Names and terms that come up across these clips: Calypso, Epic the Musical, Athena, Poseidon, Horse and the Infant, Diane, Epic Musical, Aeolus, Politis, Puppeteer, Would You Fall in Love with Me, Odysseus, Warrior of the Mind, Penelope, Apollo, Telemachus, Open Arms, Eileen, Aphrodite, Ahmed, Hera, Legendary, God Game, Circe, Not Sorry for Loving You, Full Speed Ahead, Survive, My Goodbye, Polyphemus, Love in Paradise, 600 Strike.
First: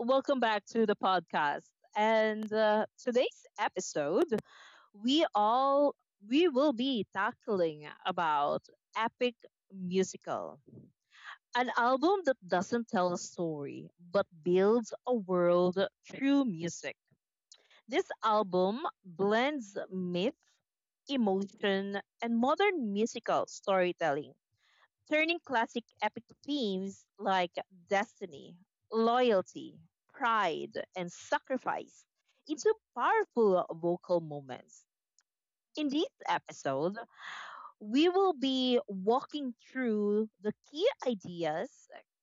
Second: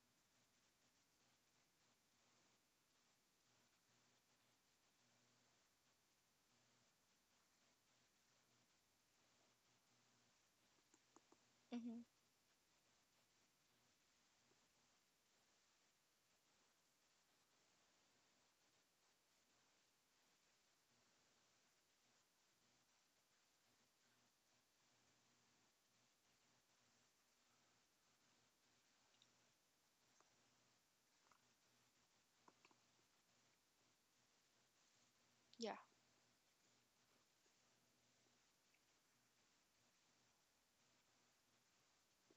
Welcome back to the podcast. And Today's episode, we all we will be tackling about epic musical, an Hmm. album that doesn't tell a story but builds a world through music. This album blends myth, emotion, and modern musical storytelling turning classic epic themes like destiny, loyalty, pride, and sacrifice into powerful vocal moments. Yeah. In this episode, we will be walking through the key ideas,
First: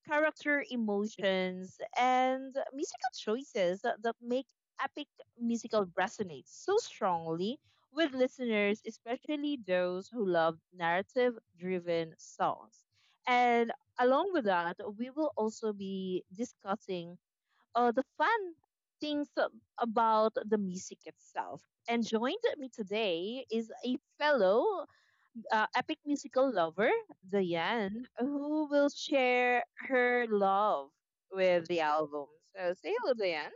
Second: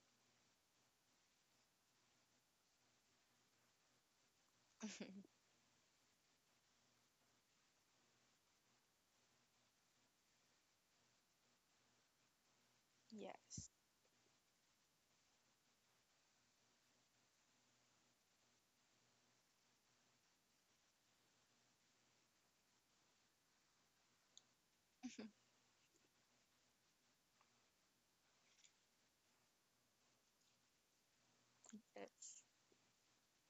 character emotions, and musical choices that make epic musical resonate so strongly with listeners, especially those who love narrative driven songs. Yes. And along with that, we will also be discussing the fun things about the music itself. And joined me today is a fellow epic musical lover, Diane, who will share her love with the album. Yes. So say hello, Diane.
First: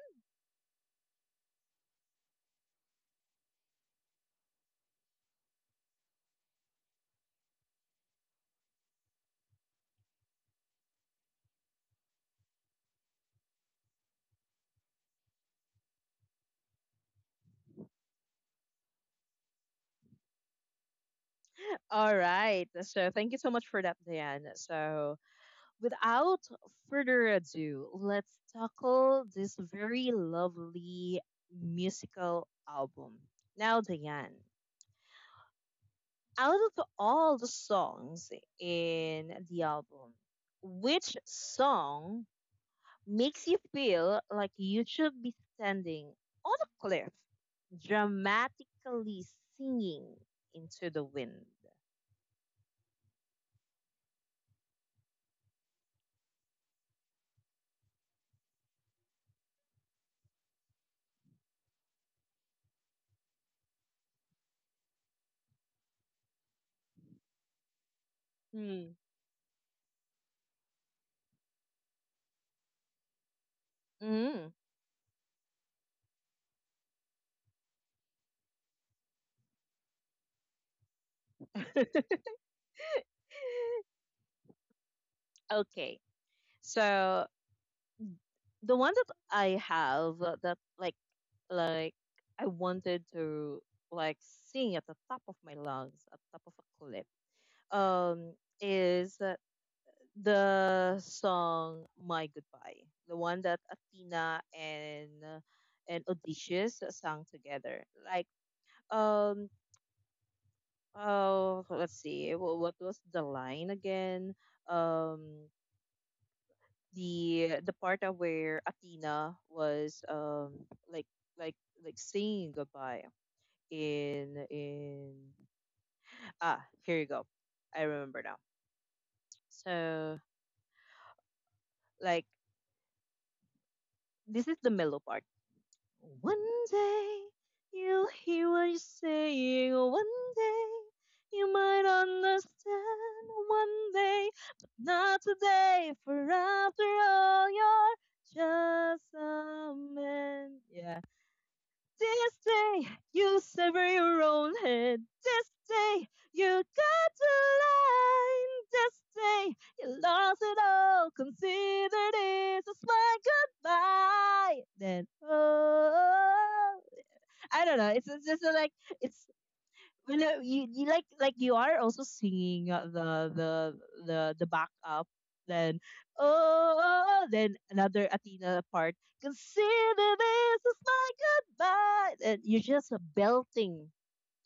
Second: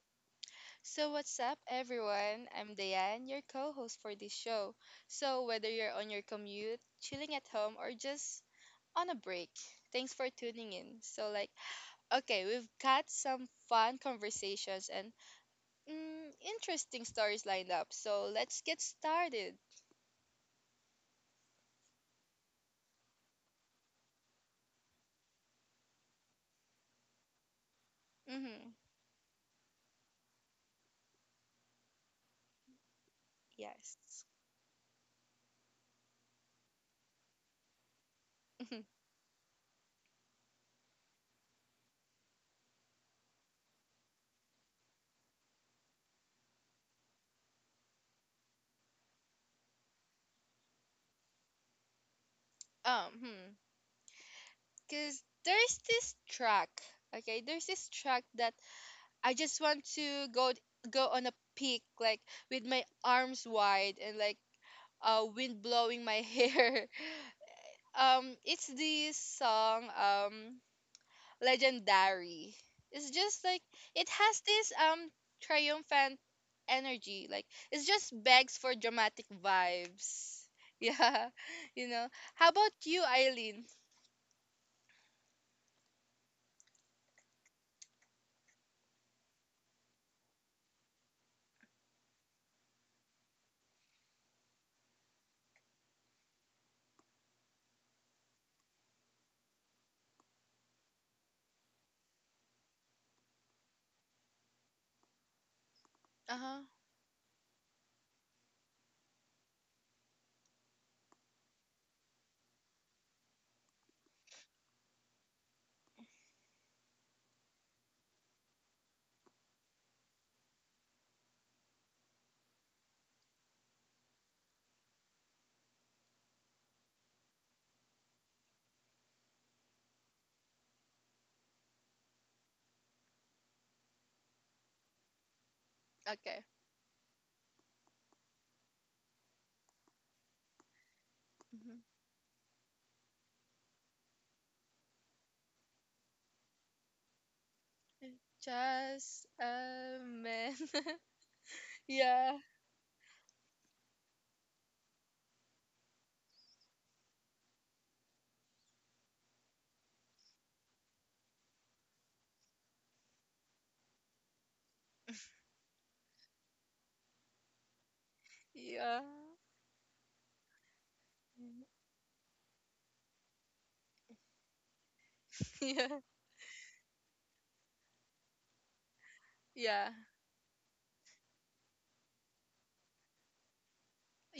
So what's up everyone? I'm Diane, your co-host for this show. So whether you're on your commute, chilling at home or just on a break, thanks for tuning in. So like, okay, we've got some fun conversations and interesting stories lined up. So let's get started. All right. So thank you so much for that, Diane. So without further ado, let's Mm-hmm. tackle this very lovely musical album. Now, Yes. Diane, out of all the songs in the album, which song makes you feel like you should be standing on a cliff, dramatically singing into the wind? um, hmm. Cause there's this track. Okay, there's this track that I just want to go on a peak, like with my arms wide, and like wind blowing my hair. It's Hmm. this song, legendary. It's just like it has Mm. this triumphant energy. Like it just begs for dramatic vibes. Yeah. You know. How about you, Eileen? okay, So the one that I have that like I wanted to like sing at the top of my lungs, at the top of a cliff, um, is the song "My Goodbye," the one that Athena and Uh-huh. Odysseus sang together. Like um oh, let's see, what was the line again? Um the part of where Athena was like like saying goodbye in ah, here you go, I remember now. So like this is the mellow part. Okay. One day you'll hear what you're saying. One day you Hmm. might understand. One day, but not today. For after all, you're just Just a a man. man. Yeah. This Yeah. day you sever your own head. This day you cut the line. This day you lost it all. Consider this as my goodbye. Then oh, I don't know. It's just like Yeah. it's well, you like you are also singing the backup. Then Yeah. oh, oh, oh," then another Athena part. Yeah. Consider this is my goodbye, and you're just belting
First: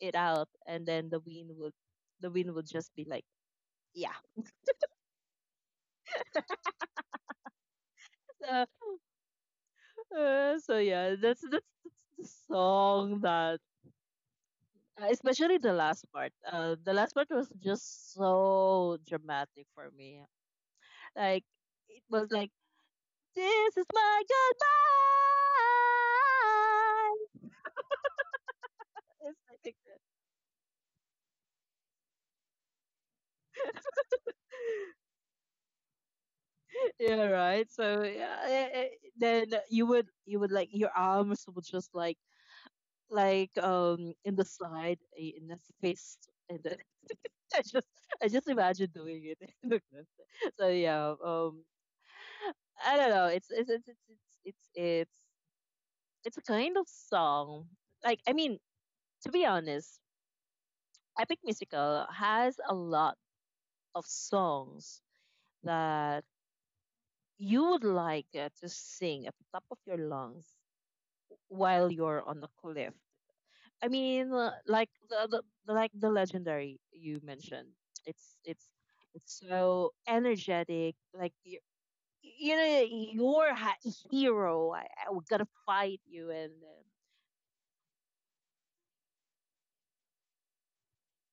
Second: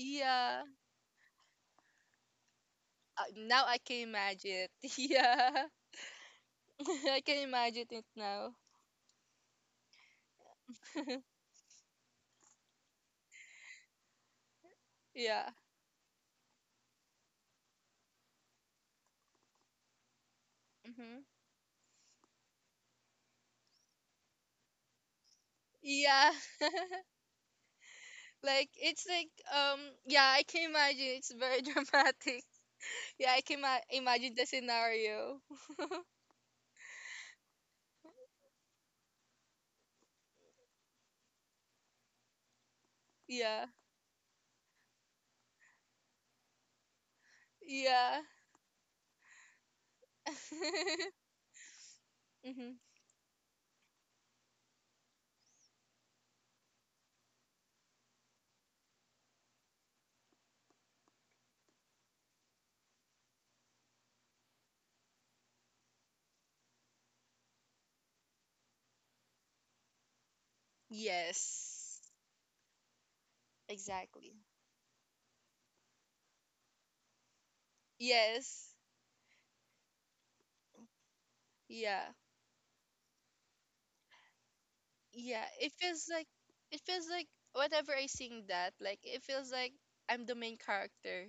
it out, and then the wind would just be like Now I can yeah. imagine it. Yeah. I can imagine it now. Uh, so yeah, that's the song that Yeah. especially the last part. The last part was just so dramatic for me. Hmm. Like it was like, this is my Yeah. Like, it's goodbye. like It's like yeah, I can imagine it's very dramatic. Yeah, I can imagine the scenario. that. Yeah, right. So yeah, then you would like your arms would just like Yeah. In the side in the fist, and then I just Yeah. I just imagine doing it. Like that. So yeah, Hmm. I don't know. It's a kind of song. I mean, to be honest, Epic Musical has a lot of songs that you would like to sing at the top of your lungs while Yes. you're on the cliff. I mean, Exactly. Like the legendary you mentioned. It's it's Yes. it's so energetic. Like Yeah. you know, you're a hero. I We gotta Yeah, fight you. And it feels like whenever I sing that, like, it feels like I'm the main character,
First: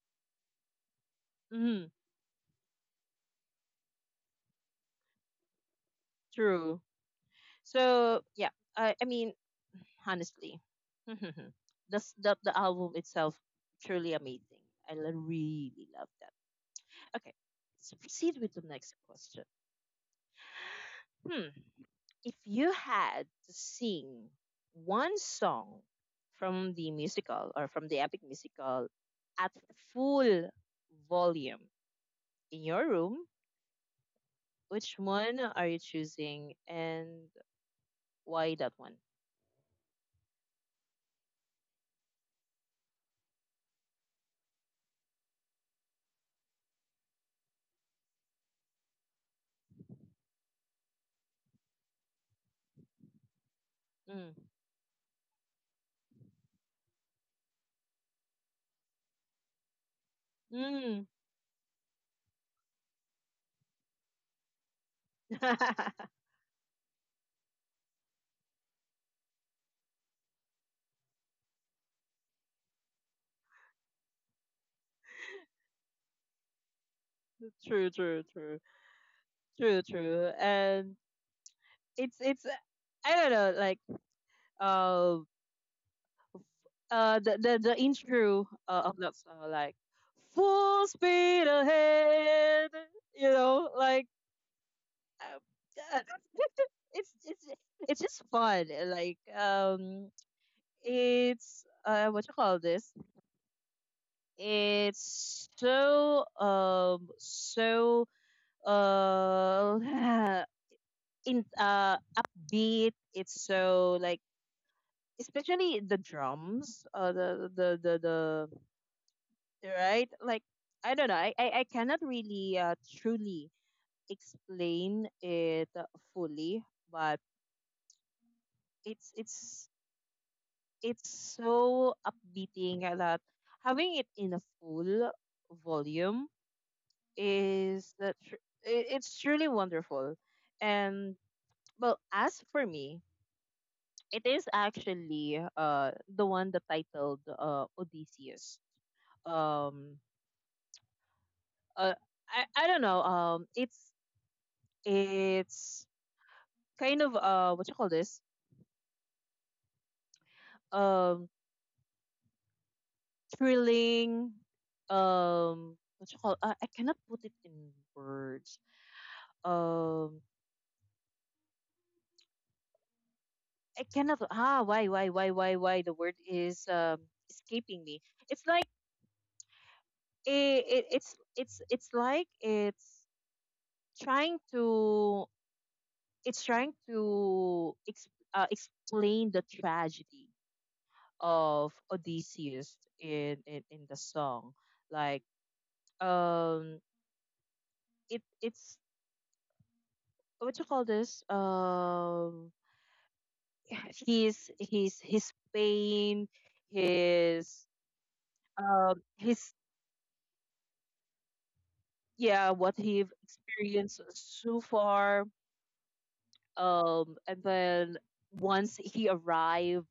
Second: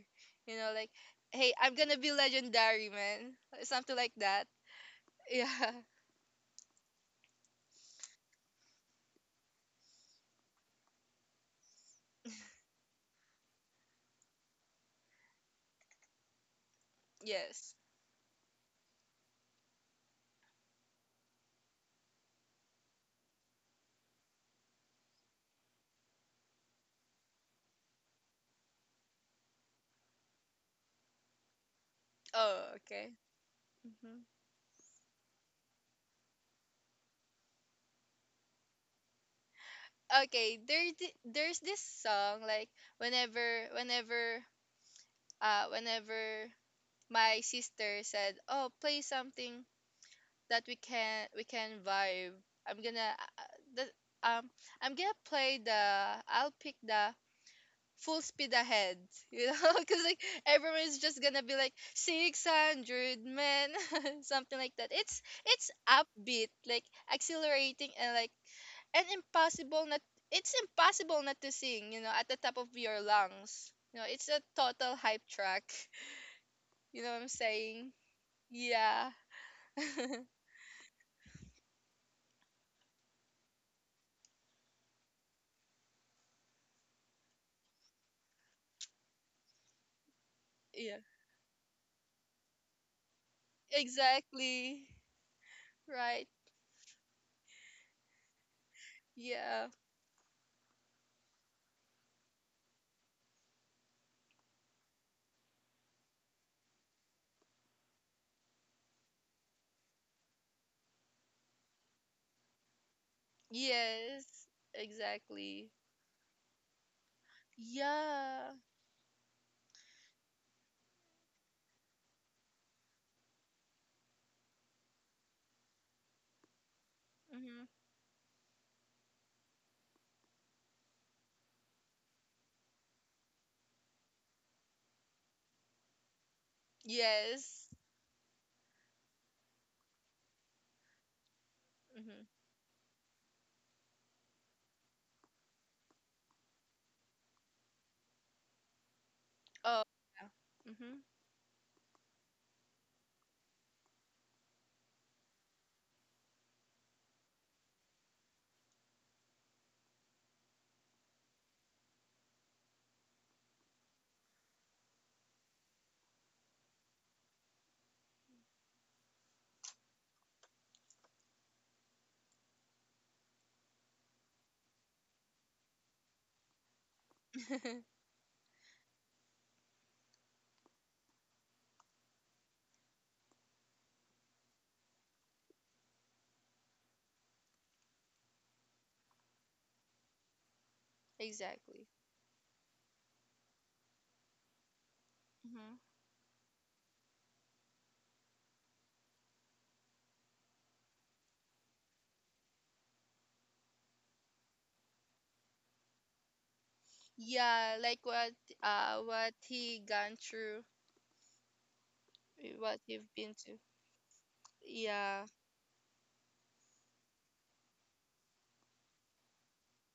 like, hey, I'm mhm, gonna be legendary, man, something like that. Yeah. true. So yeah, I mean honestly, this the album itself truly amazing. Really love that. Okay, Yes. so proceed with the next question. Hmm. If you had to sing one song from the musical or from the epic musical at full volume in Oh, your okay. room, Hmm. which one are you choosing and why that one? Okay, there, there's this song, like, whenever whenever my sister said, oh, play something that we can vibe, I'm gonna um I'm gonna play the I'll pick the full speed ahead, you know, because like everyone's Mm. just gonna be like 600 men, something like that. It's Mm. upbeat, like accelerating, and like and impossible not. It's impossible not to sing, at the top of your lungs. It's a total hype track. You know what I'm saying? true, true, true, Yeah. true. And it's I don't know, like uh, the the intro of that song like full Yeah. speed ahead, you know, like Exactly. um, Right. it's it's it's just fun Yeah. It's what you call this, it's so so uh in upbeat, it's so like, Yes. Exactly. especially the drums the Yeah. right? Like I don't know. I cannot really truly explain it fully, but Hmm. it's it's it's so upbeating that having it in a full volume Yes. is it's truly wonderful. And well, Mm-hmm. as for me, it is actually the one that titled Odysseus. Oh, Um, yeah. Mm-hmm. uh, I don't know. It's kind of what you call this, um thrilling, what you call, I cannot put it in words, um I cannot, why the word is escaping me. It's like a, it, it's like it's trying to, it's trying to ex, explain the tragedy of Exactly. Odysseus in the song. Like Mm-hmm. um it it's what you call this? Um, his pain, his Yeah, like what uh what his he gone through, yeah, what what you've he been to. experienced so Yeah, far. And then once he arrived,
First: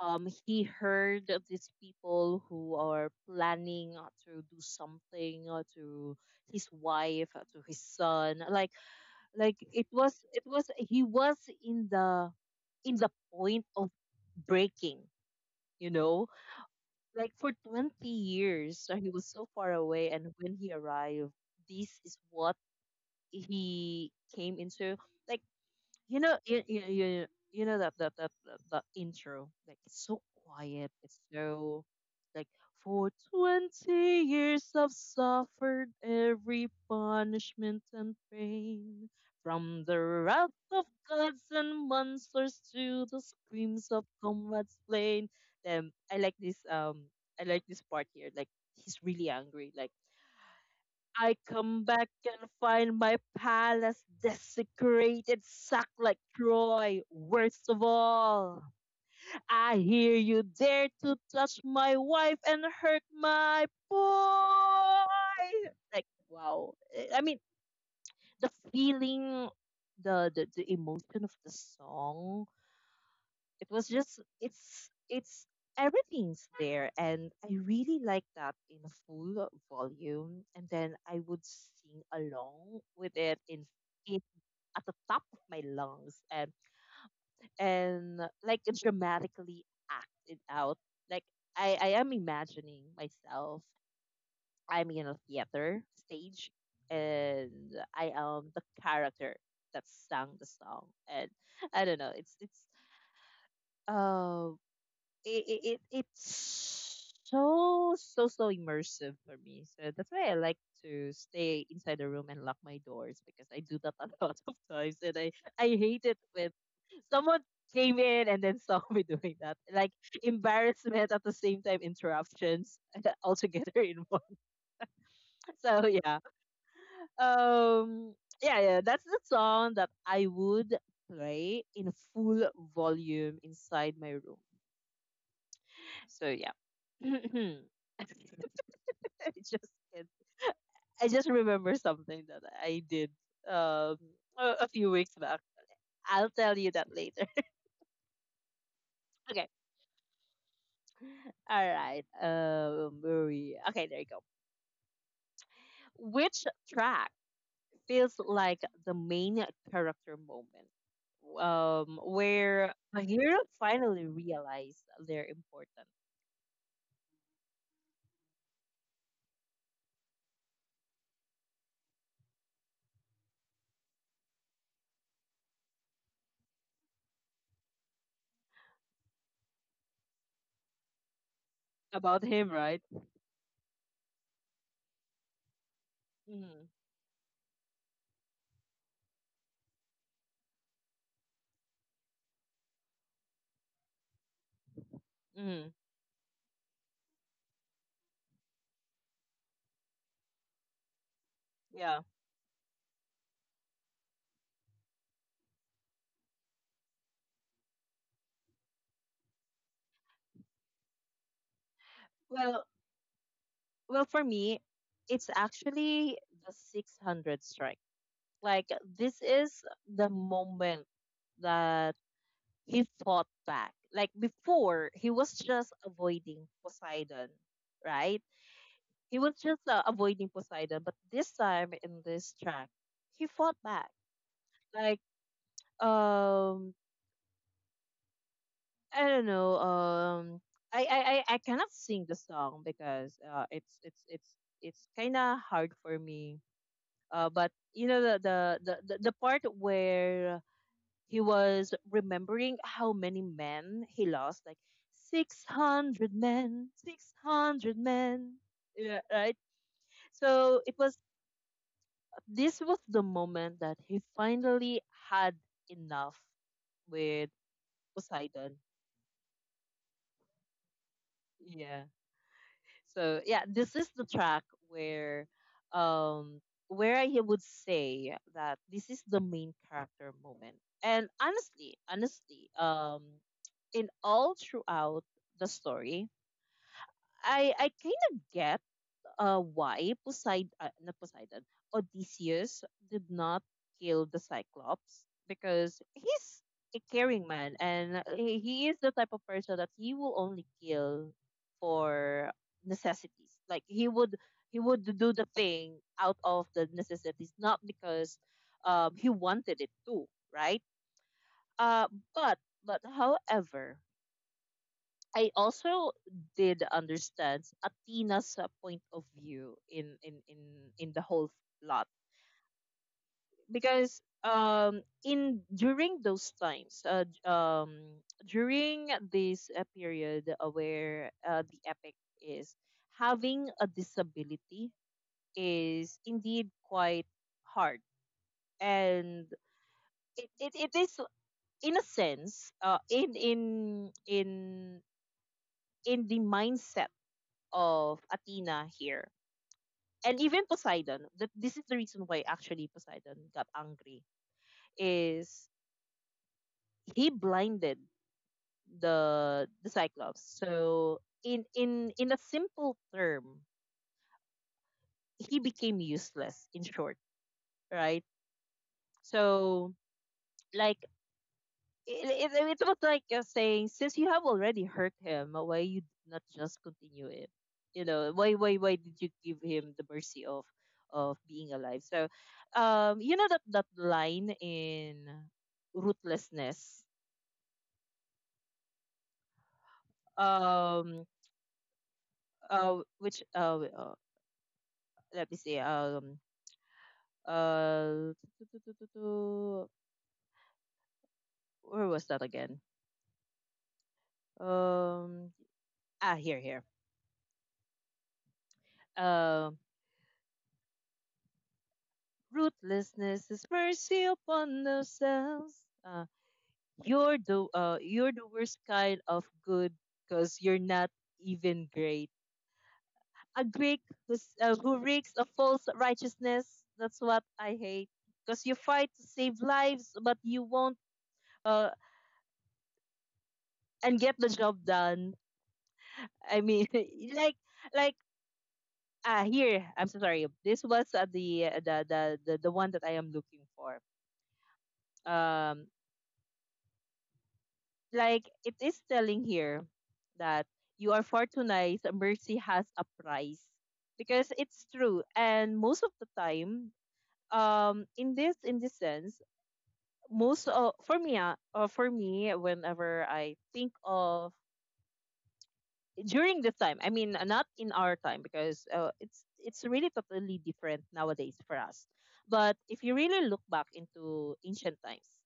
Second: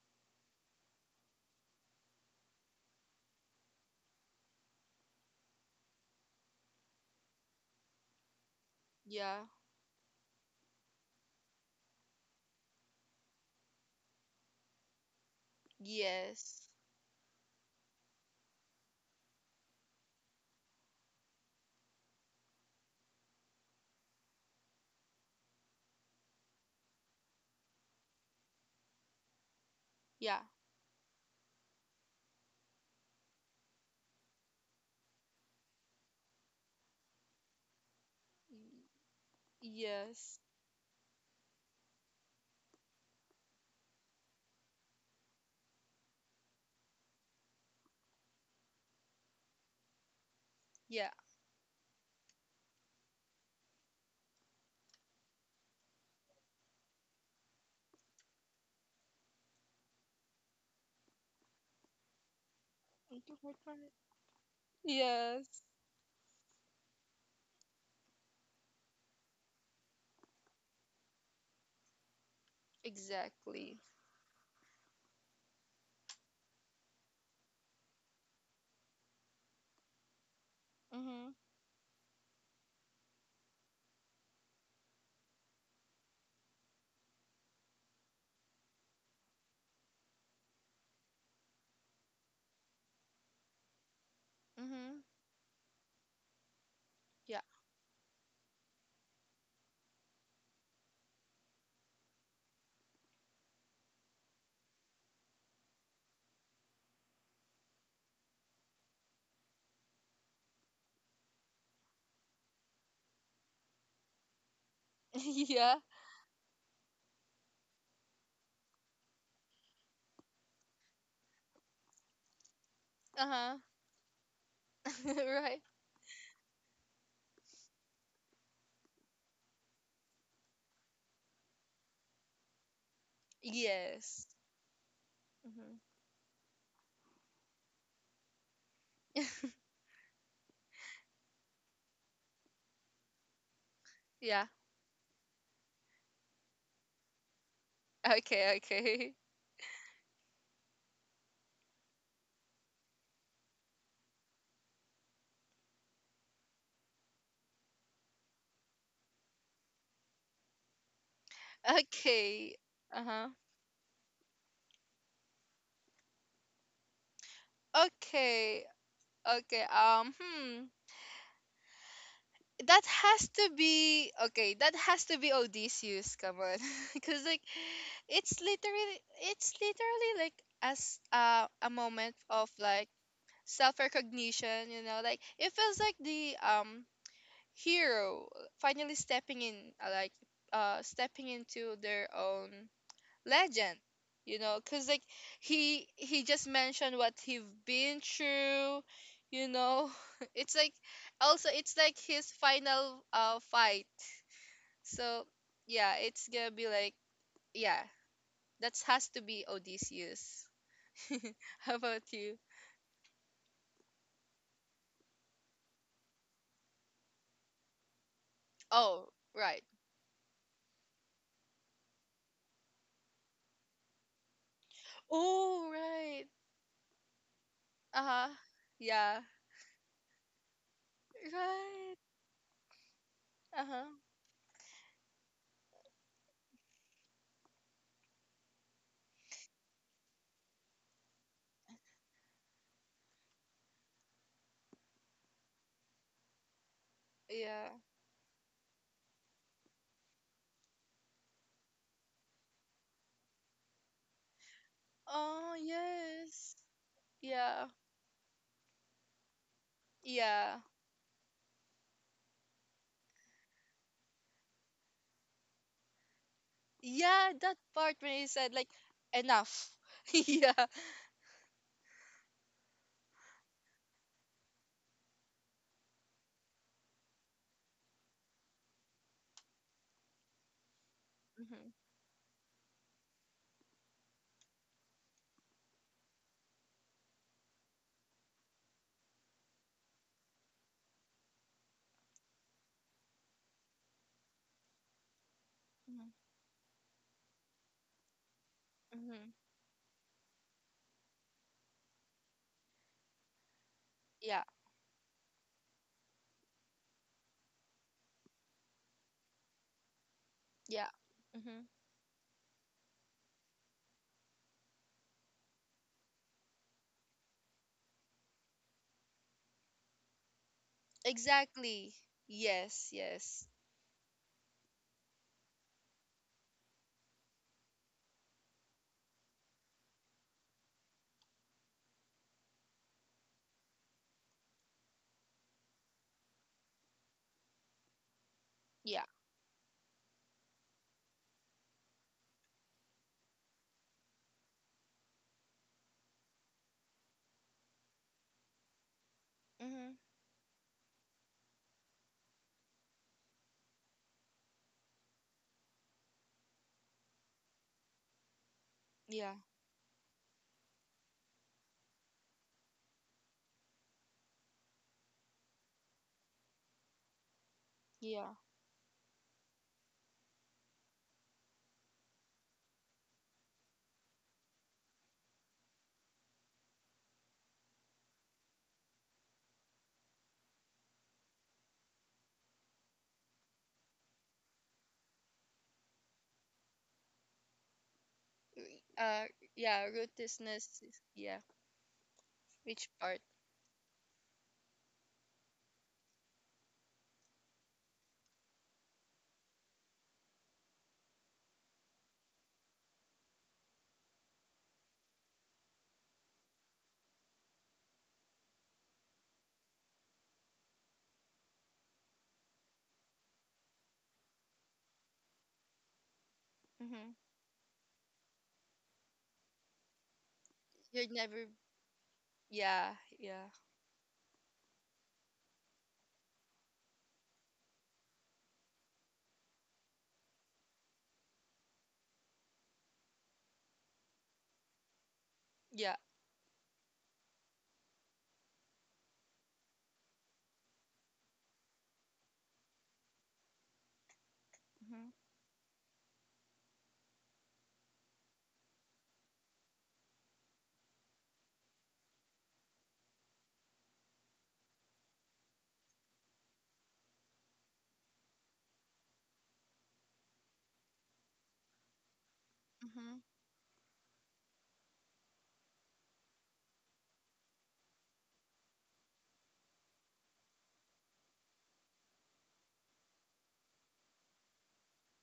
he heard of these people who are planning to do something to his wife, to his son. Yeah, It was he was in the point of breaking, you know? yes, Like for 20 years, he was so far away. And when he arrived, this is what he came into. Like, you know, you you you, you know that the intro like it's so yeah, quiet. It's so like, for 20 years I've suffered every punishment and y- pain, from the yes, wrath of gods and monsters to the screams of comrades slain. Then I like this part here. Like he's really angry. Like, yeah. I come back and find my palace desecrated, sacked like Troy. Worst of all, I hear you dare to touch my wife and hurt Thank you for my that. Yes, boy. Like, wow. I mean, the feeling, the emotion of the song, it exactly. was just it's everything's there, and I really like that in full volume, and then I Mm-hmm. would sing along with it in- at the top of my lungs, and like dramatically act it out, like I am imagining myself, I'm Mm-hmm. in a theater stage, Yeah. and I am the character that sang the song, and I don't know, it's uh it, it, it it's so immersive for me. So that's why I like to stay inside the room and lock my doors, because I do that a lot of times, and Yeah. I hate it when someone came in and then saw me doing that. Like embarrassment at the same time interruptions all Uh-huh. together in one. Right. So yeah. Um yeah, that's the song that I would play in full volume inside my Yes. room. Mm-hmm. So yeah. I just can't- I just remember something that I did um Yeah. A few weeks back. I'll tell you that later. Okay, okay. Okay. All right. Where were we, okay, there you go. Which track feels like the main character moment? Um, Okay. where a Uh-huh. hero finally realized their importance. Okay. Okay, That has to be okay. That has to be Odysseus. Come on, because like, it's literally, it's literally like as a moment About of him, right? like self recognition. Like, it feels like the Mm, hero finally stepping in, like stepping into their own legend, because like mm, he just mentioned what he've been through, you know it's like, also it's like yeah. his final fight, so yeah, it's gonna be like, yeah, that has to be Odysseus. How about you? Well, Well, for me, it's actually the 600 strike. Like, Oh, this is right. the moment that he fought back. Like, before, he was Oh, just right. avoiding Poseidon, Uh-huh. right? Yeah, He was just avoiding Poseidon, but this time right. in this track, he fought Uh-huh. back. Like, um, I don't know. Um, I I cannot sing the song because it's kind of hard for me. But Yeah. you know the the part where he was remembering how many men he lost, like six Oh, hundred yes. men, six Yeah. hundred men. Yeah, right. Yeah. So it was, this was the moment that he finally had enough Yeah, with that part when he said, Poseidon. like, enough. Yeah. Yeah. So yeah, this is the track where um I would say that this is the main character moment. And Mm-hmm. Honestly, in all throughout the story, I kind of get why Poseidon, not Poseidon, Odysseus did not kill the Cyclops, because he's a caring man, and he is the type of Mm-hmm. person that he will only kill for necessities. Like Yeah. he would do the thing out of the necessities, not because he wanted it to, right? Yeah. Mm-hmm. Uh, but but however, I also did understand Atina's point of view in the whole lot, Exactly. Yes. Yes. because in during those times, during this period where the epic is, having a disability is indeed quite hard, Yeah. and it is in a sense, in in the mindset of Athena here Mm-hmm. and even Poseidon. That this is the reason why actually Poseidon got angry is he blinded Yeah. The Cyclops. So in a simple term, he became useless. In short, right? Yeah. So like it's about like saying since you have already hurt him, why you did not just continue it? Why did you give him the mercy of being alive? So that line in ruthlessness. Uh. Yeah. Ruthlessness. Um Yeah. Which which part? Let me see. Um uh where was that again? um ah, here, here. um. Ruthlessness is mercy upon themselves. Mm-hmm. You're the you're the worst kind of good, because you're not You're never. even great. Yeah. A Yeah. Greek who's, who reeks of false righteousness. That's what I hate. Because you fight to save lives, but you won't uh, and get the job done. Yeah. I mean, like like ah, here. I'm so sorry. This was the, the one that I am looking for. Mm-hmm. Um, like it is telling here that you are fortunate. Mercy has a price, because it's true. And most of the time, in this sense, most of, for me, for me, whenever Mm-hmm. I think of during the time, I mean, not in our time, because it's really totally different nowadays for us. But if you really look back into ancient times,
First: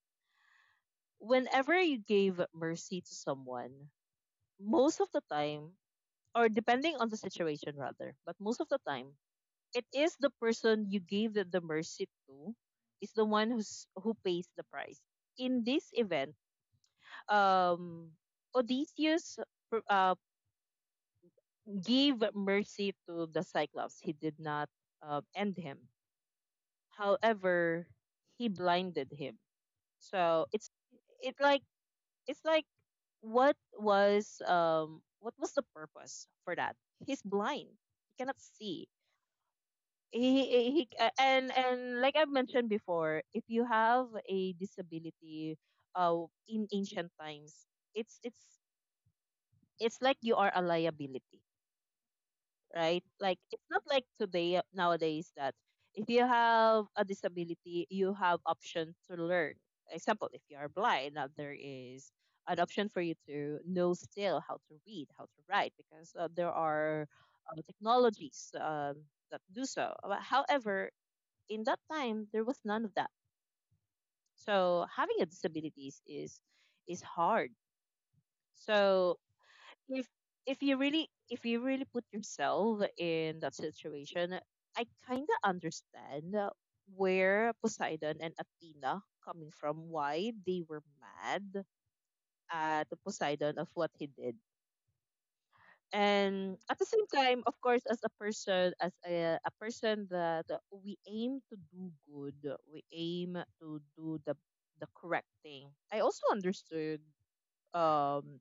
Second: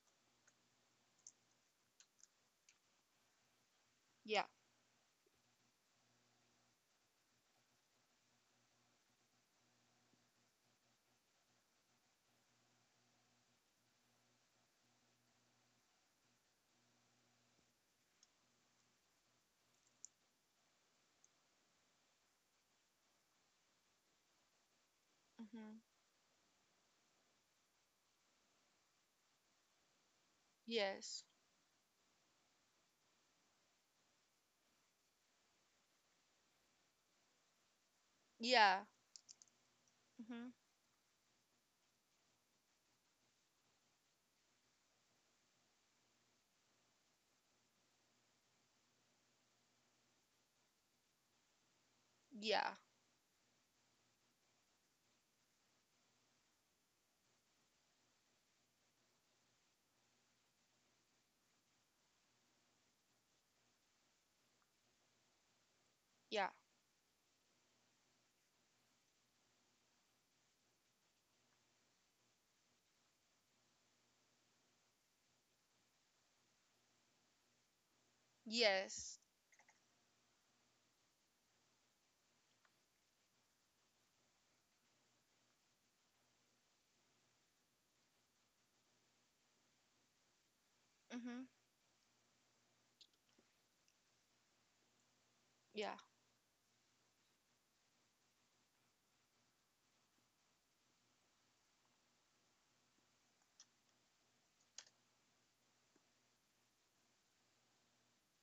whenever you gave mercy to someone, Yeah. most of the time, or depending on the situation rather, but most of the time it is the person you gave the mercy to is the one who's who pays the price. In this event, um Odysseus, uh, gave mercy to the Cyclops. He did not, end Mm-hmm. him. However, he blinded him. So it's, Yes. it like it's like, what was the purpose for that? He's blind, he cannot Yeah. see. Mm-hmm. He And, like I've mentioned before, if you have a disability, in ancient times, it's it's it's like you are a liability, Yeah. right? Like, it's not like today, nowadays, that if you have a disability, you have option to learn. Example, if you are blind, now there is an option for you to know still how to read, how to write, because Yeah. there are, technologies, that do so. However, in that time there was none of that. So having a disabilities is hard. Yes. So if, you really, put yourself in that situation, I kind of understand where Poseidon and Athena coming from, why they were Mm-hmm. mad at Poseidon of what he did. Yeah. And at the same time, of course, as a person, a person that we aim to do good, we aim to do the, correct thing. I also understood, um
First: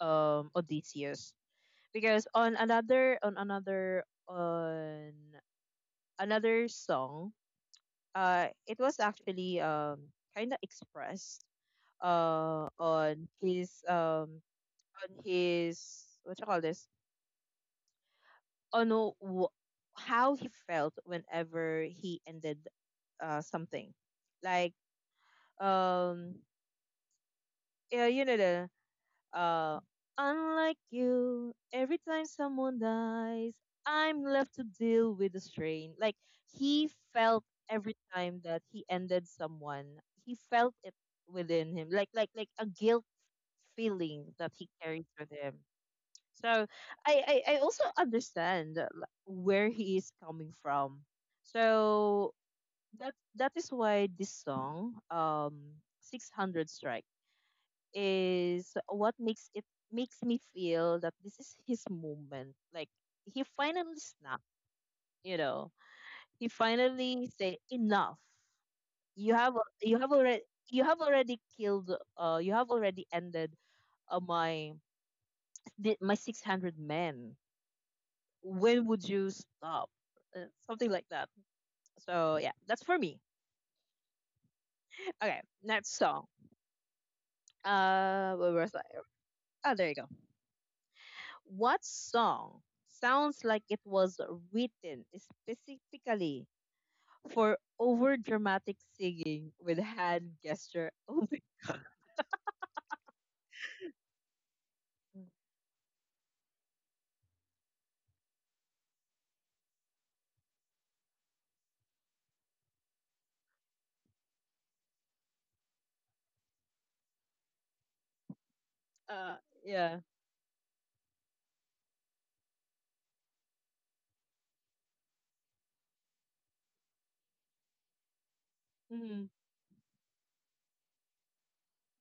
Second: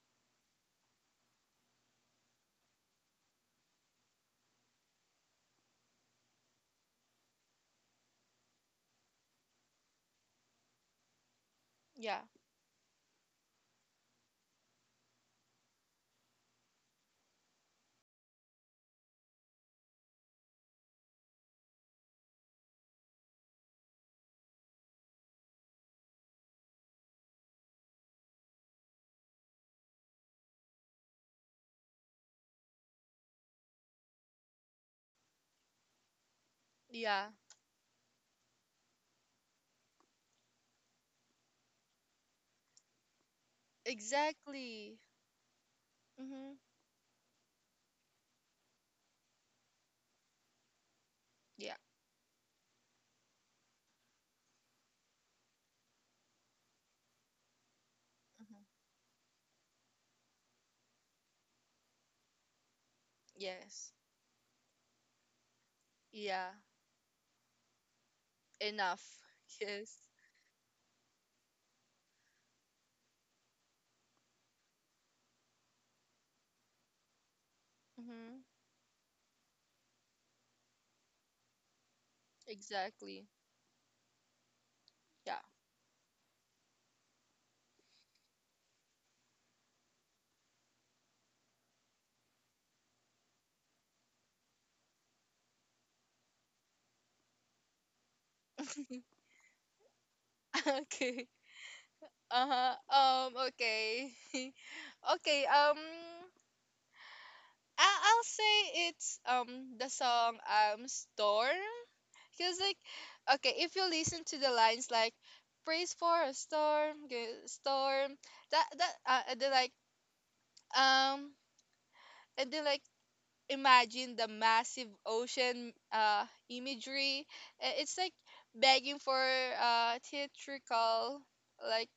Odysseus, because on another, on another song, it was actually, kind of expressed, Yeah. On his, on his, what you call this, on wh- how he felt whenever he ended, something. Like, um, yeah, uh, unlike you, every time someone dies, I'm left to deal with the strain. Like, he Yeah. felt every time that he ended someone, he felt it within him, like, like a guilt feeling that he Exactly. carries with him. Mm-hmm. So I also understand, where he is coming from. Yeah. So that is why this song, 600 Strike, is what makes it makes me feel that this is his moment. Like, he Yes. finally snapped, you know. He Yeah. finally said enough. Enough. You have you Yes. have already, killed, you have already ended, uh, my my 600 men. Mm-hmm. When would you stop? Uh, Something like that. So yeah, that's for me. Exactly. Yeah. Okay, next song. Where was I? Oh, there you go. What song sounds like it was written specifically for over dramatic singing with hand gesture Okay. only? Uh-huh. Okay. Okay, I'll say it's, the song, Storm. Cause like, okay, if you listen to the lines like, praise for a storm, storm, that, Uh, and then like, yeah. um and then like, imagine the massive ocean, imagery. It's like begging for, hmm theatrical, like,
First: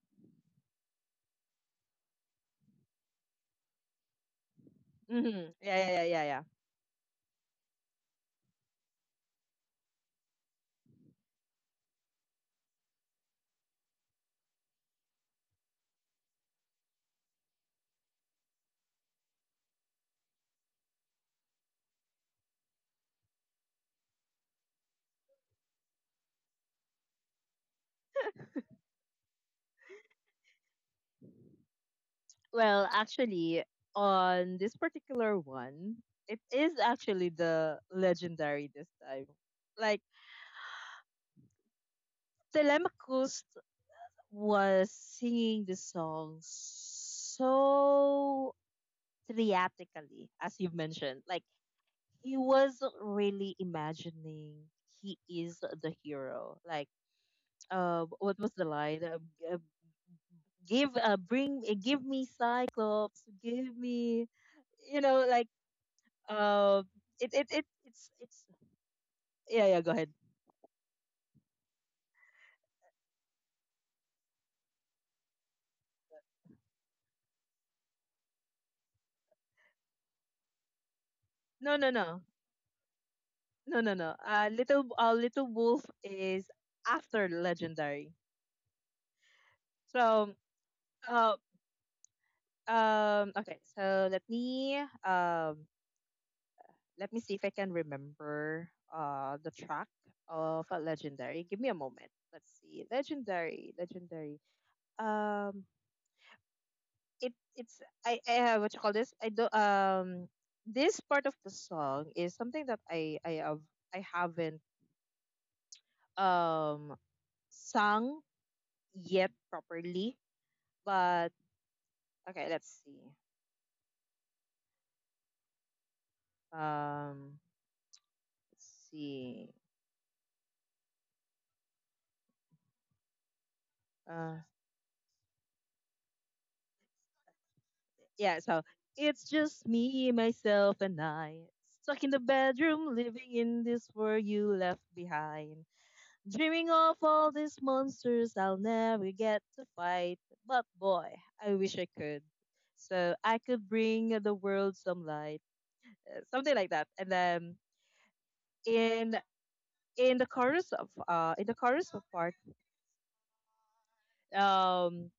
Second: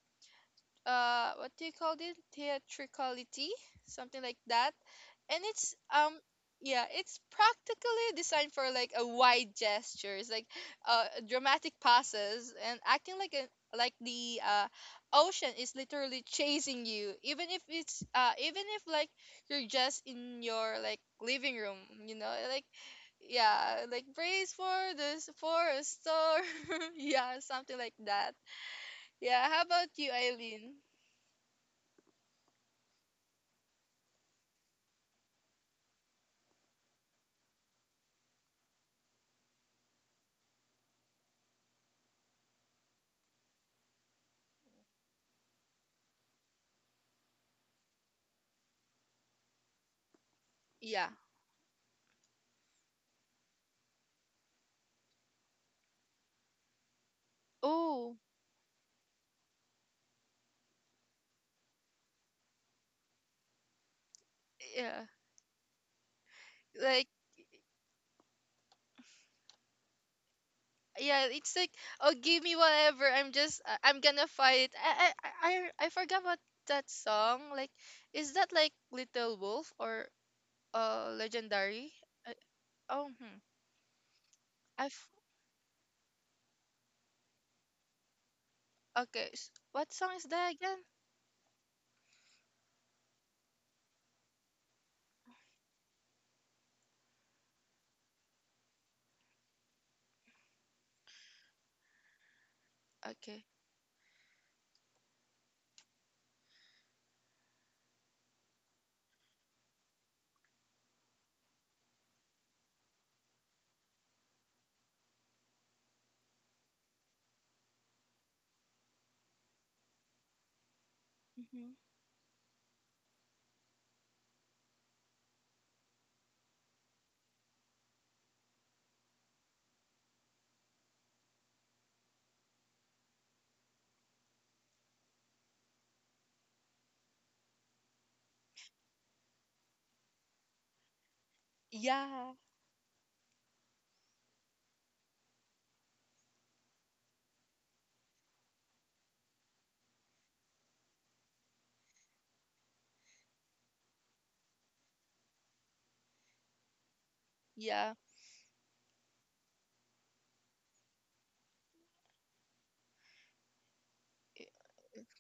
what do you call it? Theatricality, something like that. And it's, Yeah, yeah, yeah, yeah, yeah. yeah, it's practically designed for like a wide gestures, like dramatic passes and acting like an like the ocean is literally chasing you, even if like you're just in your, like, living room, like, yeah, like, brace for this, for a storm. Yeah, something like that. Yeah. How about you, Eileen? Well, actually, on this particular one, it is actually the legendary this time. Like, Telemachus was singing the song so theatrically, as you Yeah. mentioned. Like, he was really imagining he is the hero. Like, Oh, what was the line? Uh, give, bring, give me Cyclops. Give me, you yeah. know, like, uh, Like, it's. Yeah, yeah. Go ahead. yeah, it's like, oh, give me whatever, I'm just, I'm gonna fight. I, I forgot about that song, like, is that like little wolf or No, no, legendary? no, I, oh, hmm. no, no, no. Uh, little, I've, uh, little wolf is after legendary. okay, what So song is that again? Uh, okay, so let me, let me see if I can remember the track of a legendary. Give me a moment. Let's see. Okay. Legendary, legendary. Um it it's I what you call this? I do, this part of the song is something that I have, I haven't, um sung yet properly. But Hmm. okay, let's see. Um let's see. Uh, Yeah, so it's just me, myself, and I. Stuck in the Yeah, bedroom, living in this world you left behind. Dreaming of all these monsters I'll never get to fight. But boy, I wish I could. So I could bring the world some light. Something like that. And then yeah. in in the chorus of part, I- um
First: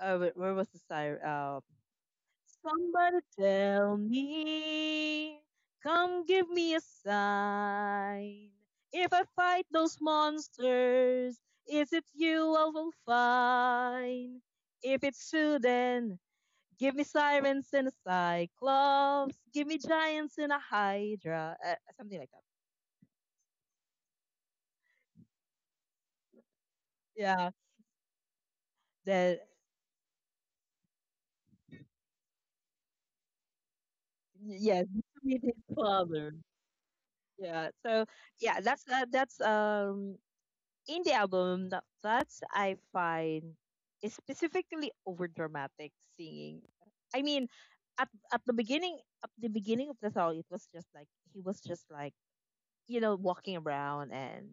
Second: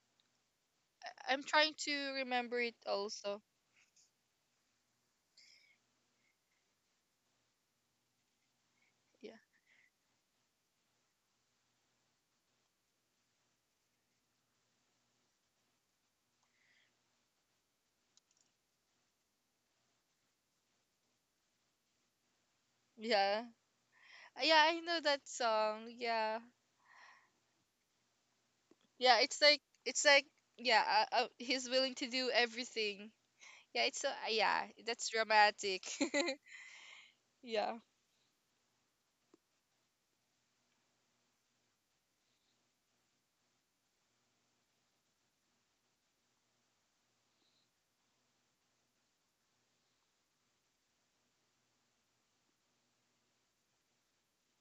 where was the I'm siren? trying to remember it Somebody also. tell me, come give me a sign. If I Yeah. fight those monsters, is it you I will find? If it's true, then give me sirens and a cyclops, give me giants and a hydra, something like that. Yeah, yeah, I know that song. Yeah. Yeah, Yeah, that it's like, yeah, he's willing to do everything. Yeah, it's so, yeah, yes, that's meet his dramatic. father. Yeah, Yeah. so yeah, that's, that's, in the album that's I find is specifically over dramatic singing. I mean, at at the beginning of the song it was just like, he was just like, you know, walking around and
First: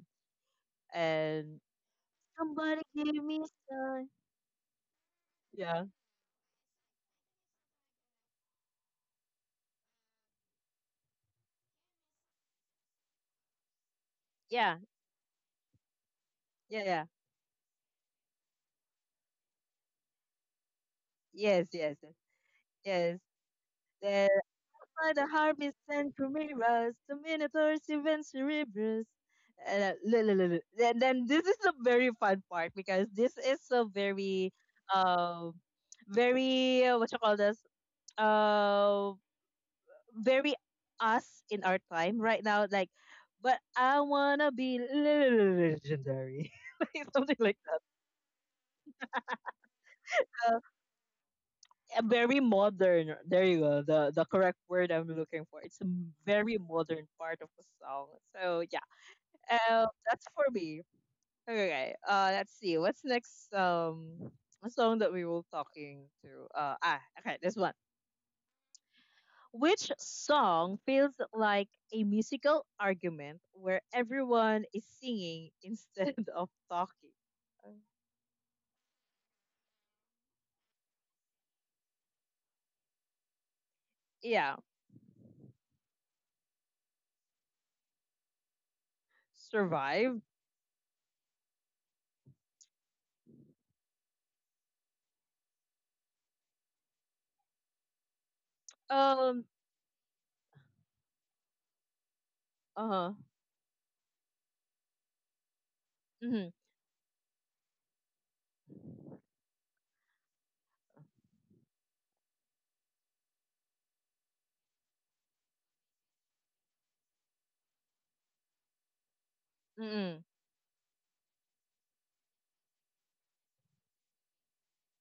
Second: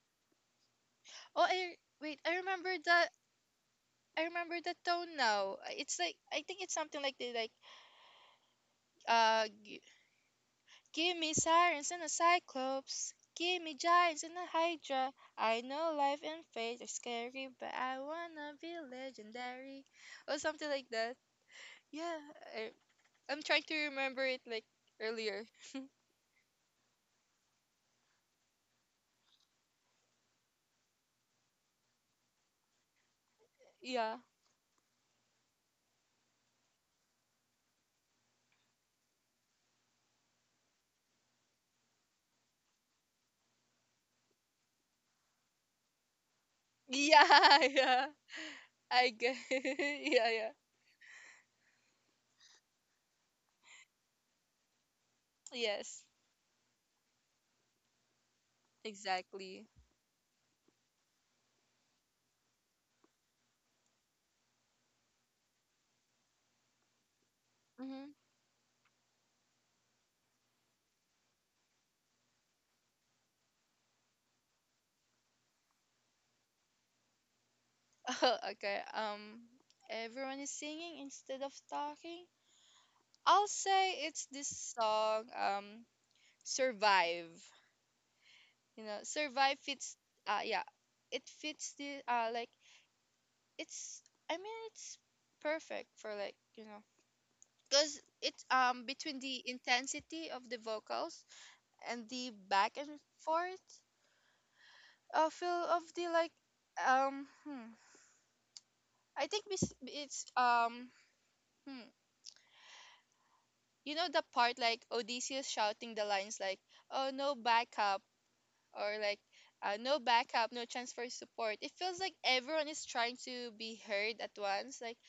Oh, and I wait. I remember somebody the, give me some. Tone now. Yeah. It's like, I think it's something like the like, uh, g- give me sirens and a cyclops, give me giants and a Yeah. hydra. I know life and fate are Yeah yeah. scary, but I wanna be legendary, or something like that. Yes, Yeah, yes, I, I'm yes. trying to remember it yes. like by earlier. the harvest and chimeras, the minotaurs, even cerebrus. And, and then this is the very fun part, because this is so Yeah. very, um, very, what you call this, uh, very us in our time right now. Like, but I wanna be legendary, like something Yeah, like that. yeah. I get. Yeah, yeah. Uh, Very modern. There you go. The correct word I'm looking for. It's a Yes. very modern part of the song. So yeah. Exactly. That's for me. Okay. Let's see. What's next? A song that we were talking to. Ah, okay. This one. Mm-hmm. Which song feels like a musical argument where everyone is singing instead of talking? Uh, Okay. Everyone is singing instead of talking. I'll say it's this Yeah. song. Survive. Survive fits. Survive. Yeah, it fits the. Like it's. I mean, it's perfect for like, cause it's between the Um. intensity of the vocals and the back Uh and huh. forth, feel of the, like, Mm-hmm, Hmm, I think it's Hmm, you know the part like Odysseus shouting the lines like, "Oh no backup," or like, "No mm-hmm. backup, no transfer support." It feels like everyone is trying to be heard at once, like,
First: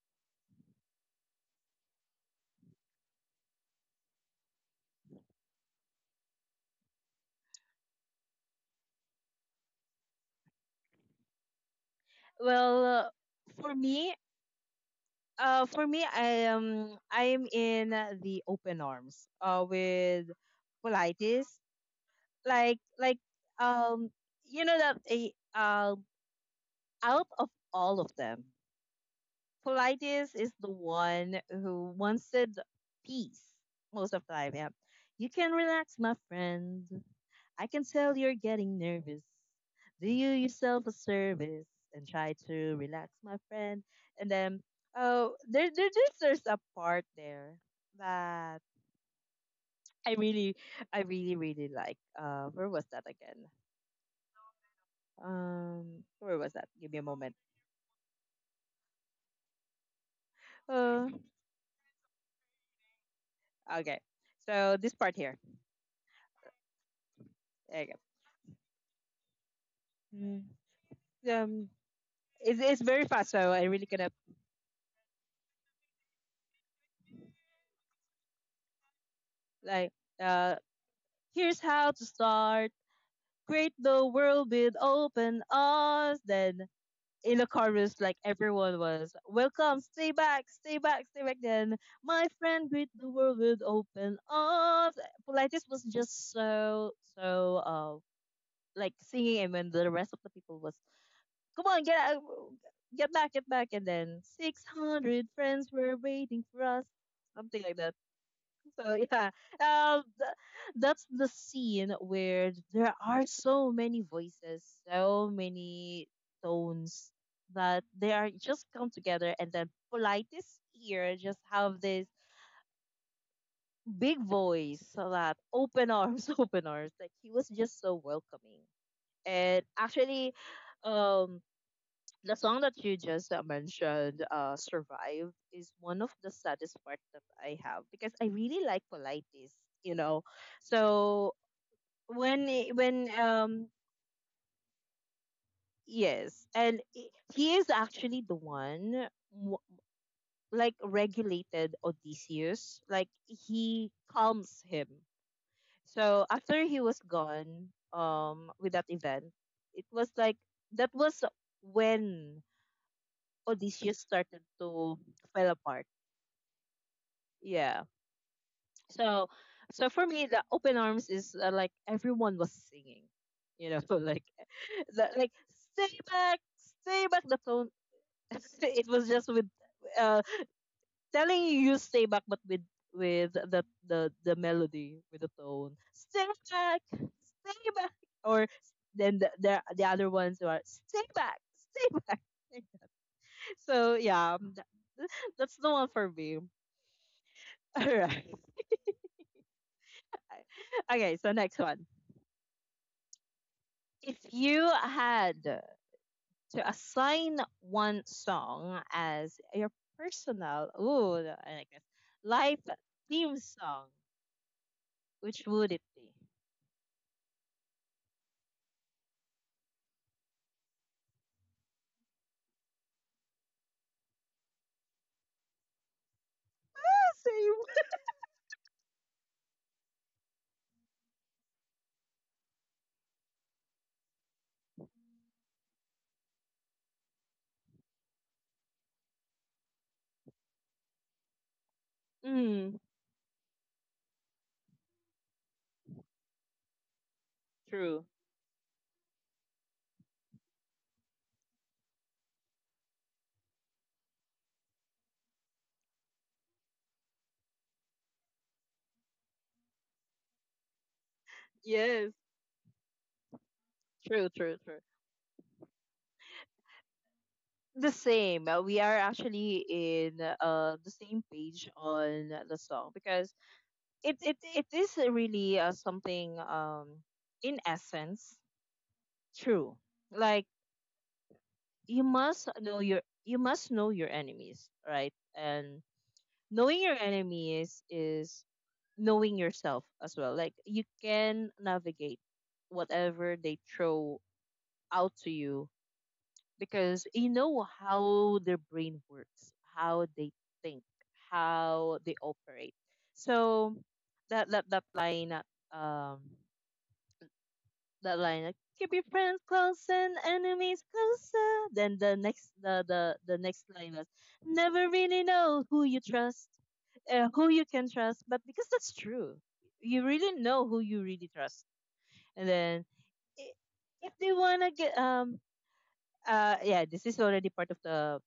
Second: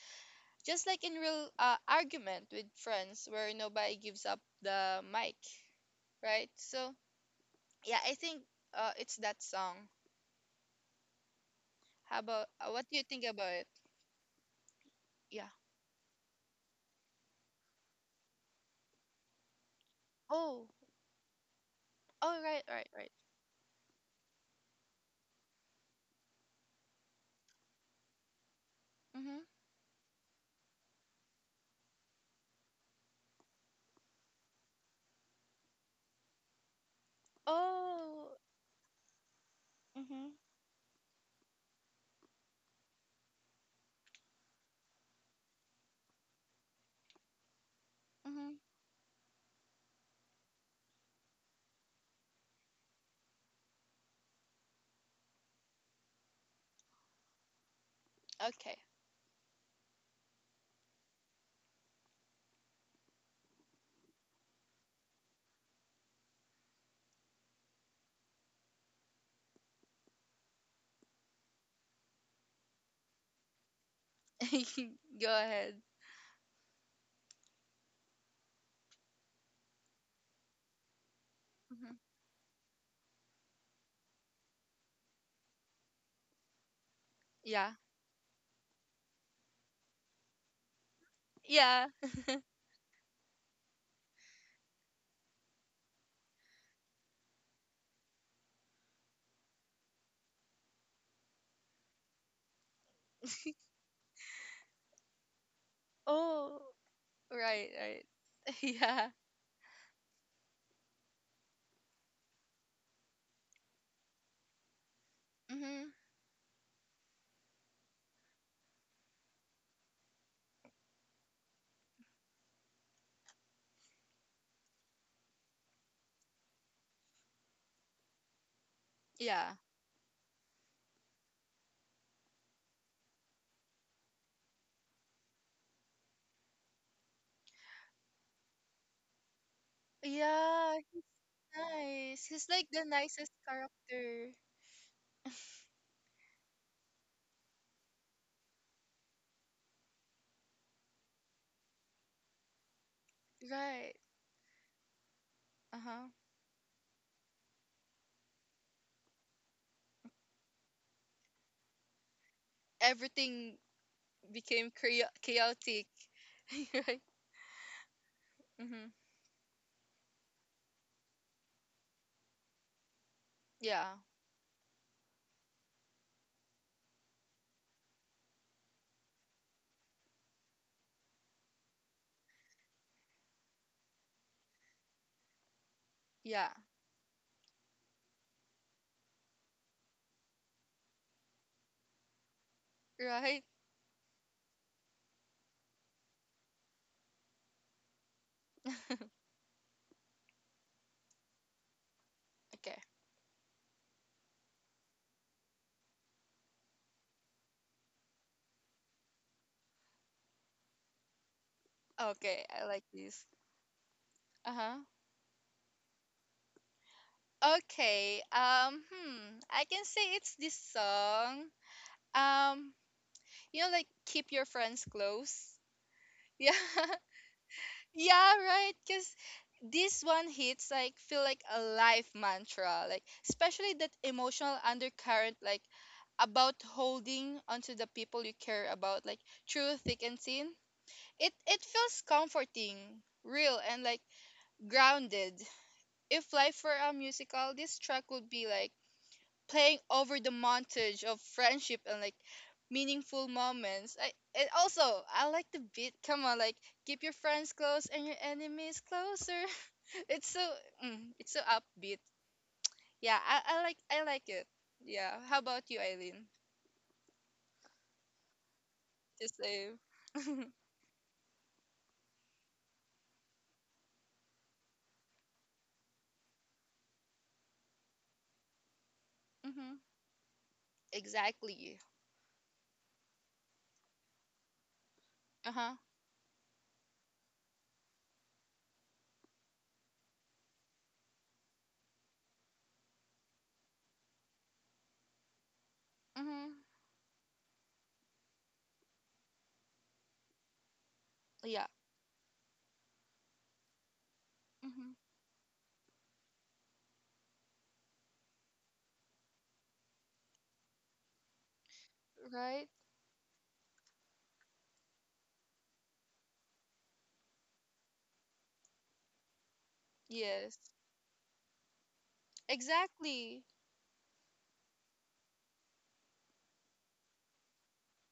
just like in real, argument with friends where nobody gives up the mic, right? So yeah, I think, it's that song. How about, Well, what do you think about it? for me, Yeah. For me, I am in, the open arms. With Oh. Colitis. Oh, right, like right, right. like um you know that a, um out of all of them, Mhm. Politis is the one who wanted peace most of the time. Yeah, you can relax, my friend, I can tell you're Oh. getting nervous, do you Mhm. yourself a service and try to relax, my friend. And then, oh, there, there's a part there that Mhm. I really, really like. Where was that again? Where was that? Give me a moment. Okay. Uh, okay. So this part here. There you go. Mm, Um, it's, very fast, so I really cannot Go ahead. like. Uh, Here's how Mhm. to start. Great the world with open arms. Then in the Yeah. chorus, like, everyone was welcome. Stay back, stay back, stay back. Then, Yeah. my friend, greet the world with open arms. Politis was just so, so like singing, and when the rest of the people was: come on, get out, get back, and then 600 friends were waiting for Oh, us, something like right, that. right. So Yeah. yeah, um, th- that's the scene where there are so many voices, so Mm-hmm. many tones, that they are just come together, and then politest here just have this big voice, so that open arms, open arms. Like, he was just so welcoming, Yeah. and actually, um the song that you just, mentioned, "Survive," is one of the saddest part that I have because I really like Politis, you know. Yeah, he's So nice. He's like the when, nicest character. yes, and he is actually the one, w- like regulated Odysseus, like he Right. calms him. Uh-huh. So after he was gone, with that event, it was like that was when Everything Odysseus started became to fell apart. chaotic. Right. Yeah. Mm-hmm. So, so for me, the open arms is, like everyone was singing, you know, Yeah. like, like, stay back, stay back. The tone, it was just with, uh, telling you, you stay back, but with, the the melody, with the tone, Yeah. Stay back, or then the other ones who are stay back, stay back. Right. So yeah, that's the one for me. All right. Okay, so next one. Okay. If you had to assign one song as your personal, ooh, I like this, Okay, life I like this. theme song, Uh-huh. which would it be? Okay. Hmm. I can say it's this song. Um, like, keep your friends close. Yeah. Yeah, right. Because this one hits like feel like a life mantra, like, especially that emotional undercurrent, like, about holding onto the people you care about, like, through thick and thin. It feels Same. Comforting, real, and like grounded. If life were a musical, this True. track would be like playing over the montage of friendship and like meaningful moments. I and also, I like the beat. Come on, like, keep your friends close and your enemies closer. It's so, it's so upbeat. Yes. Yeah, I True, like true, it. true. Yeah. How about you, Eileen? The same. We are The actually in, same. The same page on the song because it is really, something, in essence true. Mm-hmm. Like Exactly. you must know your enemies, right? Uh And huh. knowing your enemies is knowing yourself as well. Like, you can navigate whatever they throw out to you Mm-hmm. because you know how their brain works, how they think, Yeah. how they operate. So that that that Mm-hmm. line um that line like, "Keep your friends close and enemies closer." Then the next Right. the the, the next line was, "Never really know who you trust," who you can trust. But because that's true, you really know Yes. who you really trust. And then i- Exactly. if they wanna get yeah, this is already part of the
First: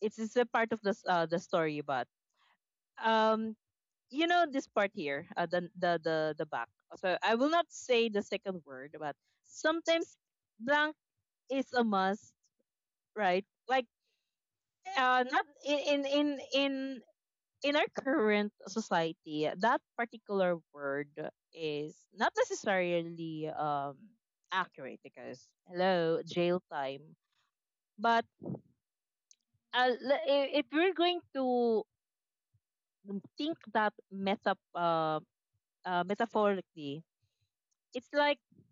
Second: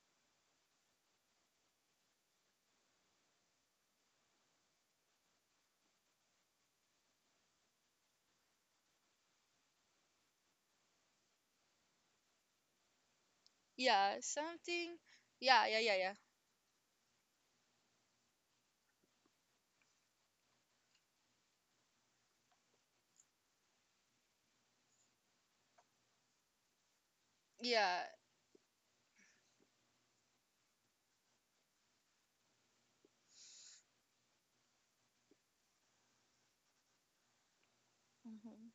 it's is a part of the s- the story, but um you know this part here, the back. So I will not say the second word, but sometimes blank is a must, right? Like, Yeah. Something. Not Yeah. Yeah. Yeah. Yeah. In in our current society, that particular word is not necessarily accurate because hello jail time. Yeah. But if we're going to think that metaphorically, it's like Mm-hmm.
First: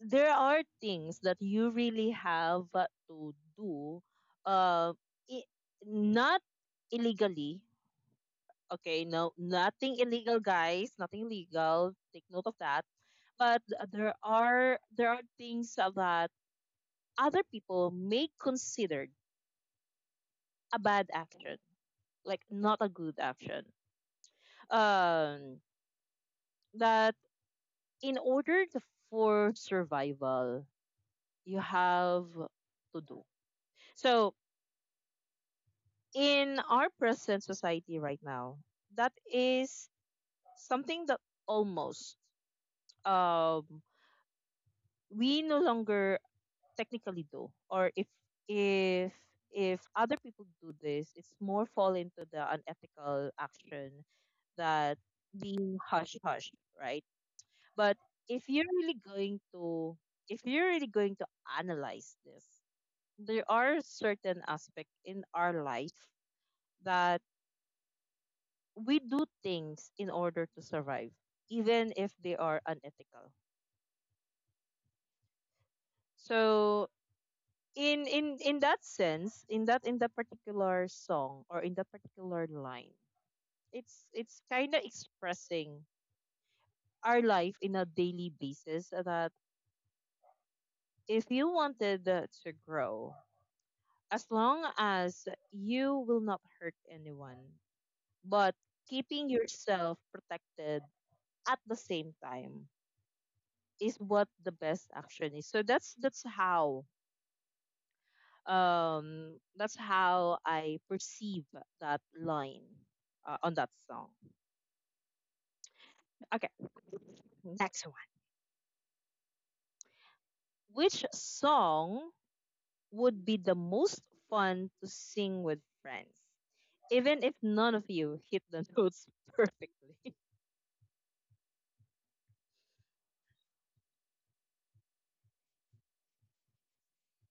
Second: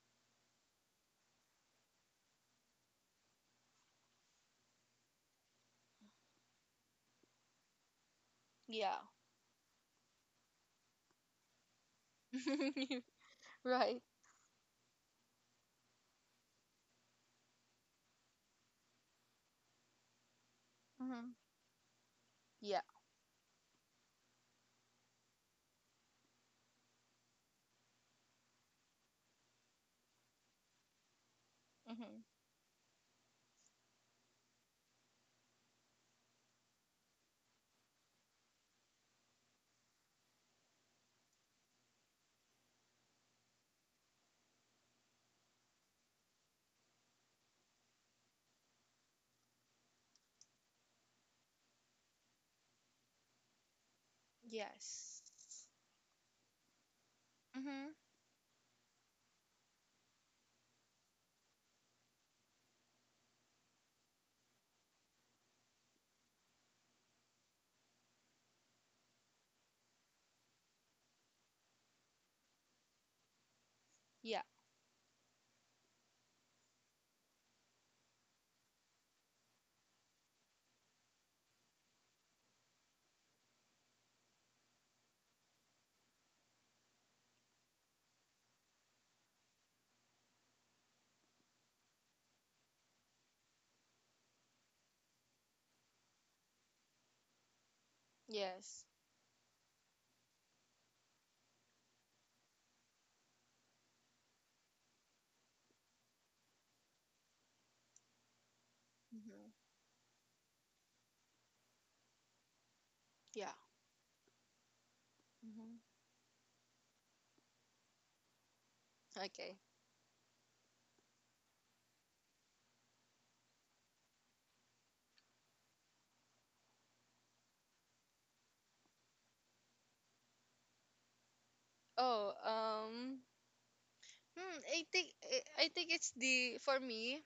there are things that you really have to do, uh, i- not illegally. Yeah. Okay, no, nothing illegal, guys. Nothing illegal. Take note of that. But Right. there are things that other people may consider a bad Hmm. action, like not Yeah. a good action. Um, that, in order to, for survival, you Hmm. have to do. So in our present society right now, that is something that almost, um, we no longer technically do. Or if, if if other people do this, it's more fall into the unethical action, that Yes. being hush hush, right? But Hmm. if you're really going to if you're really going to analyze this, there are certain aspects in our life that we do things in order to survive even if they are unethical. Yeah. So in that sense, in the particular song or in the particular line, it's kind of expressing our life in a daily basis that if you wanted, to grow, as long as you will not hurt anyone, but Yes. keeping yourself protected at the same time, is what the best action is. So that's that's how um Hmm. that's how I perceive that line on Yeah. that song. Hmm. Okay, next one. Okay. Which song would be the most fun to sing with friends even if none of you hit the notes perfectly? Oh, I think, I think it's the, for me.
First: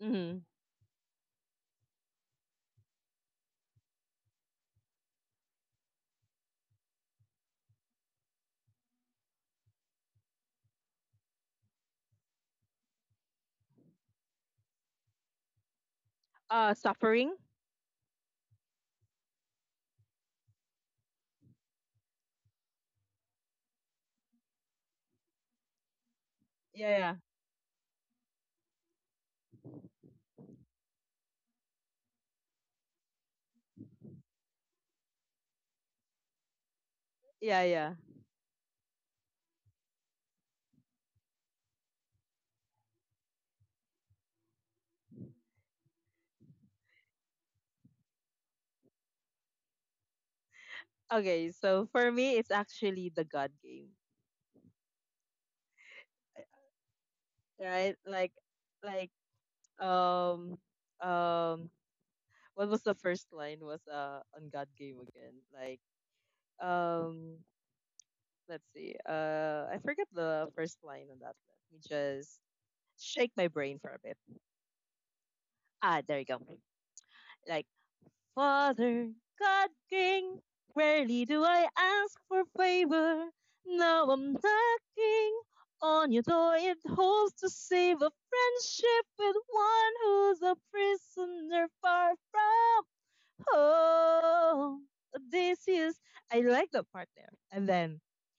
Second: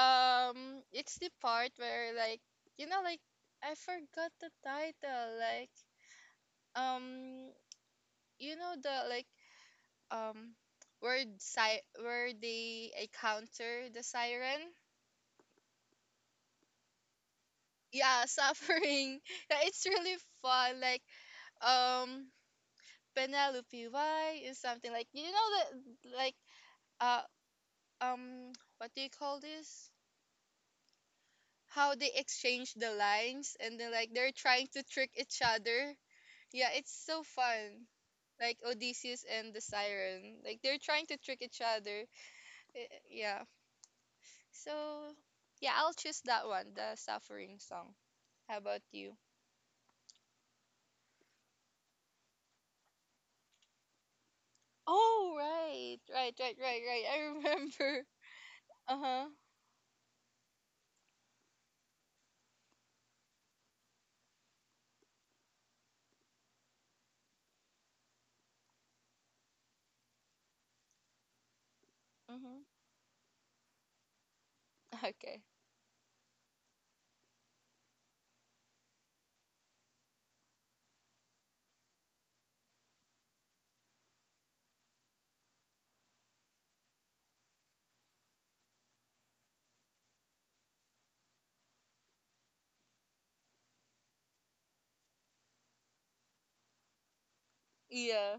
Hmm. It's the part where, like, like, I forgot the title, like, um the, like, um where, si where they encounter the siren. Suffering. Yeah, suffering. Yeah, it's really fun, like, um Penelope why is, something like, you know that like, Yeah, yeah, uh um what do you call this, how they exchange the lines and then like they're trying to trick each other. Yeah, it's so yeah, fun, yeah. like Odysseus and the siren, like, they're trying to trick each other. Yeah, so yeah, I'll choose that one, the suffering song. How about you? Okay, so for me it's actually the God Game, Oh, right, right, right, right, right. I right? remember. Like, Uh like huh. um um what was the first line was on God Game again. Like, um let's see. I forget the first line on that. Let me just Mhm. shake my brain for a bit. Okay. Ah, there you go. Like, "Father God King, rarely do I ask for favor. Now I'm knocking on your door. It holds to save a friendship with one who's a prisoner far from—" Oh, this is, I like the part there. And then, Yeah.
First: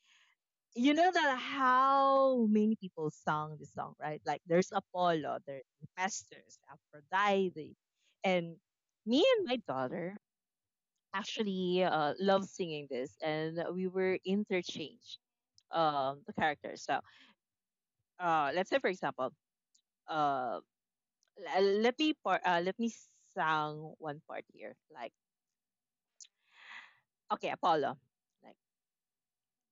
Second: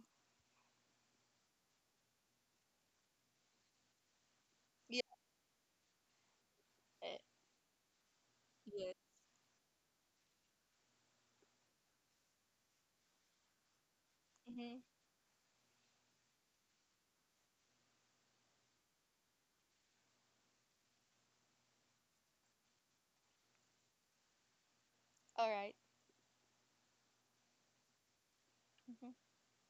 you know that how many people sung this song, right? Like, there's Yeah. Apollo, there's Hephaestus, eh, Aphrodite. And Yeah. me and my daughter actually love singing this, and we were Mhm. interchanged the characters. So let's say, for example, uh, let me sing one part here. Like, All right. okay, Apollo. Like, Mhm.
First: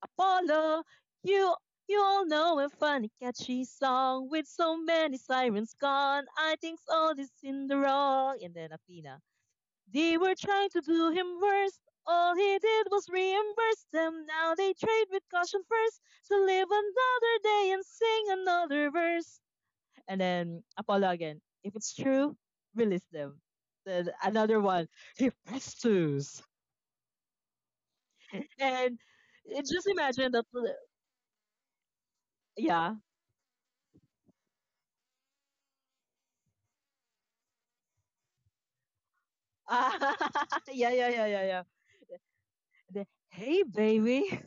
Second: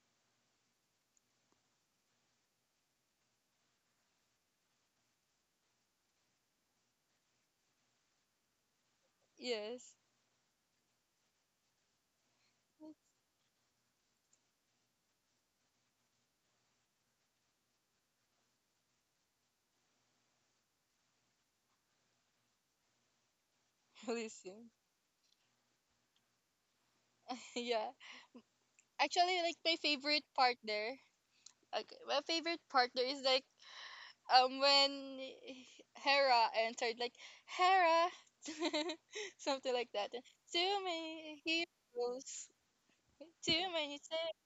"Apollo, you you all know a funny catchy song with so many sirens gone. I think all is in the wrong." And then Athena, Yes. "They were trying to do him worse. All he did was reimburse them. Now they trade with caution first. So live another day and sing another verse." And then Apollo again, "If it's true, release them." Then another Listen. one. He pursues. Yeah. And Actually, like, my just favorite imagine that. part there. Okay. My favorite part Yeah. there is like, when Hera answered like, Hera, something like Ah, that. Too yeah, yeah, yeah, many yeah, yeah. heroes. The, "Hey, Too many things. baby."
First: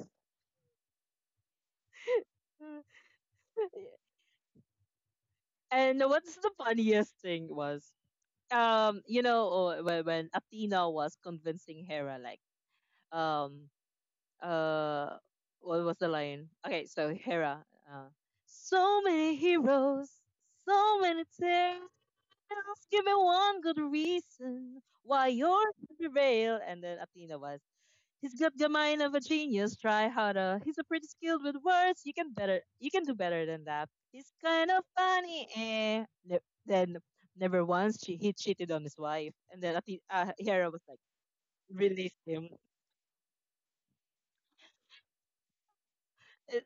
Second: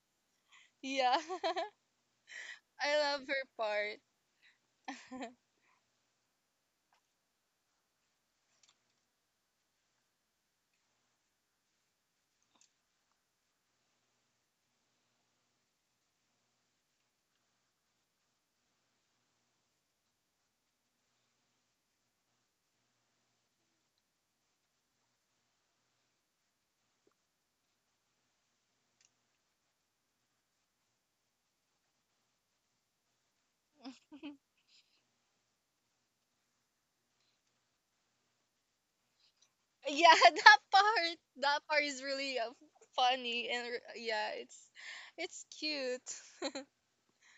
Yeah. I love her part. And what's the funniest thing was, when Athena was convincing Hera, like, um, uh, what was the line? Okay, so Hera, uh, "So many heroes, so many tales. Give me one good reason why yours should prevail." And then Athena was, "He's got the mind of a genius. Try harder. He's a pretty skilled with words. You can better. You can do better than that. He's kind of funny." Eh. Ne- then "Never once she he cheated on his wife." Yeah, And then I that think part, Hera was like, is really, "Release him." funny and, yeah, it's cute. Uh,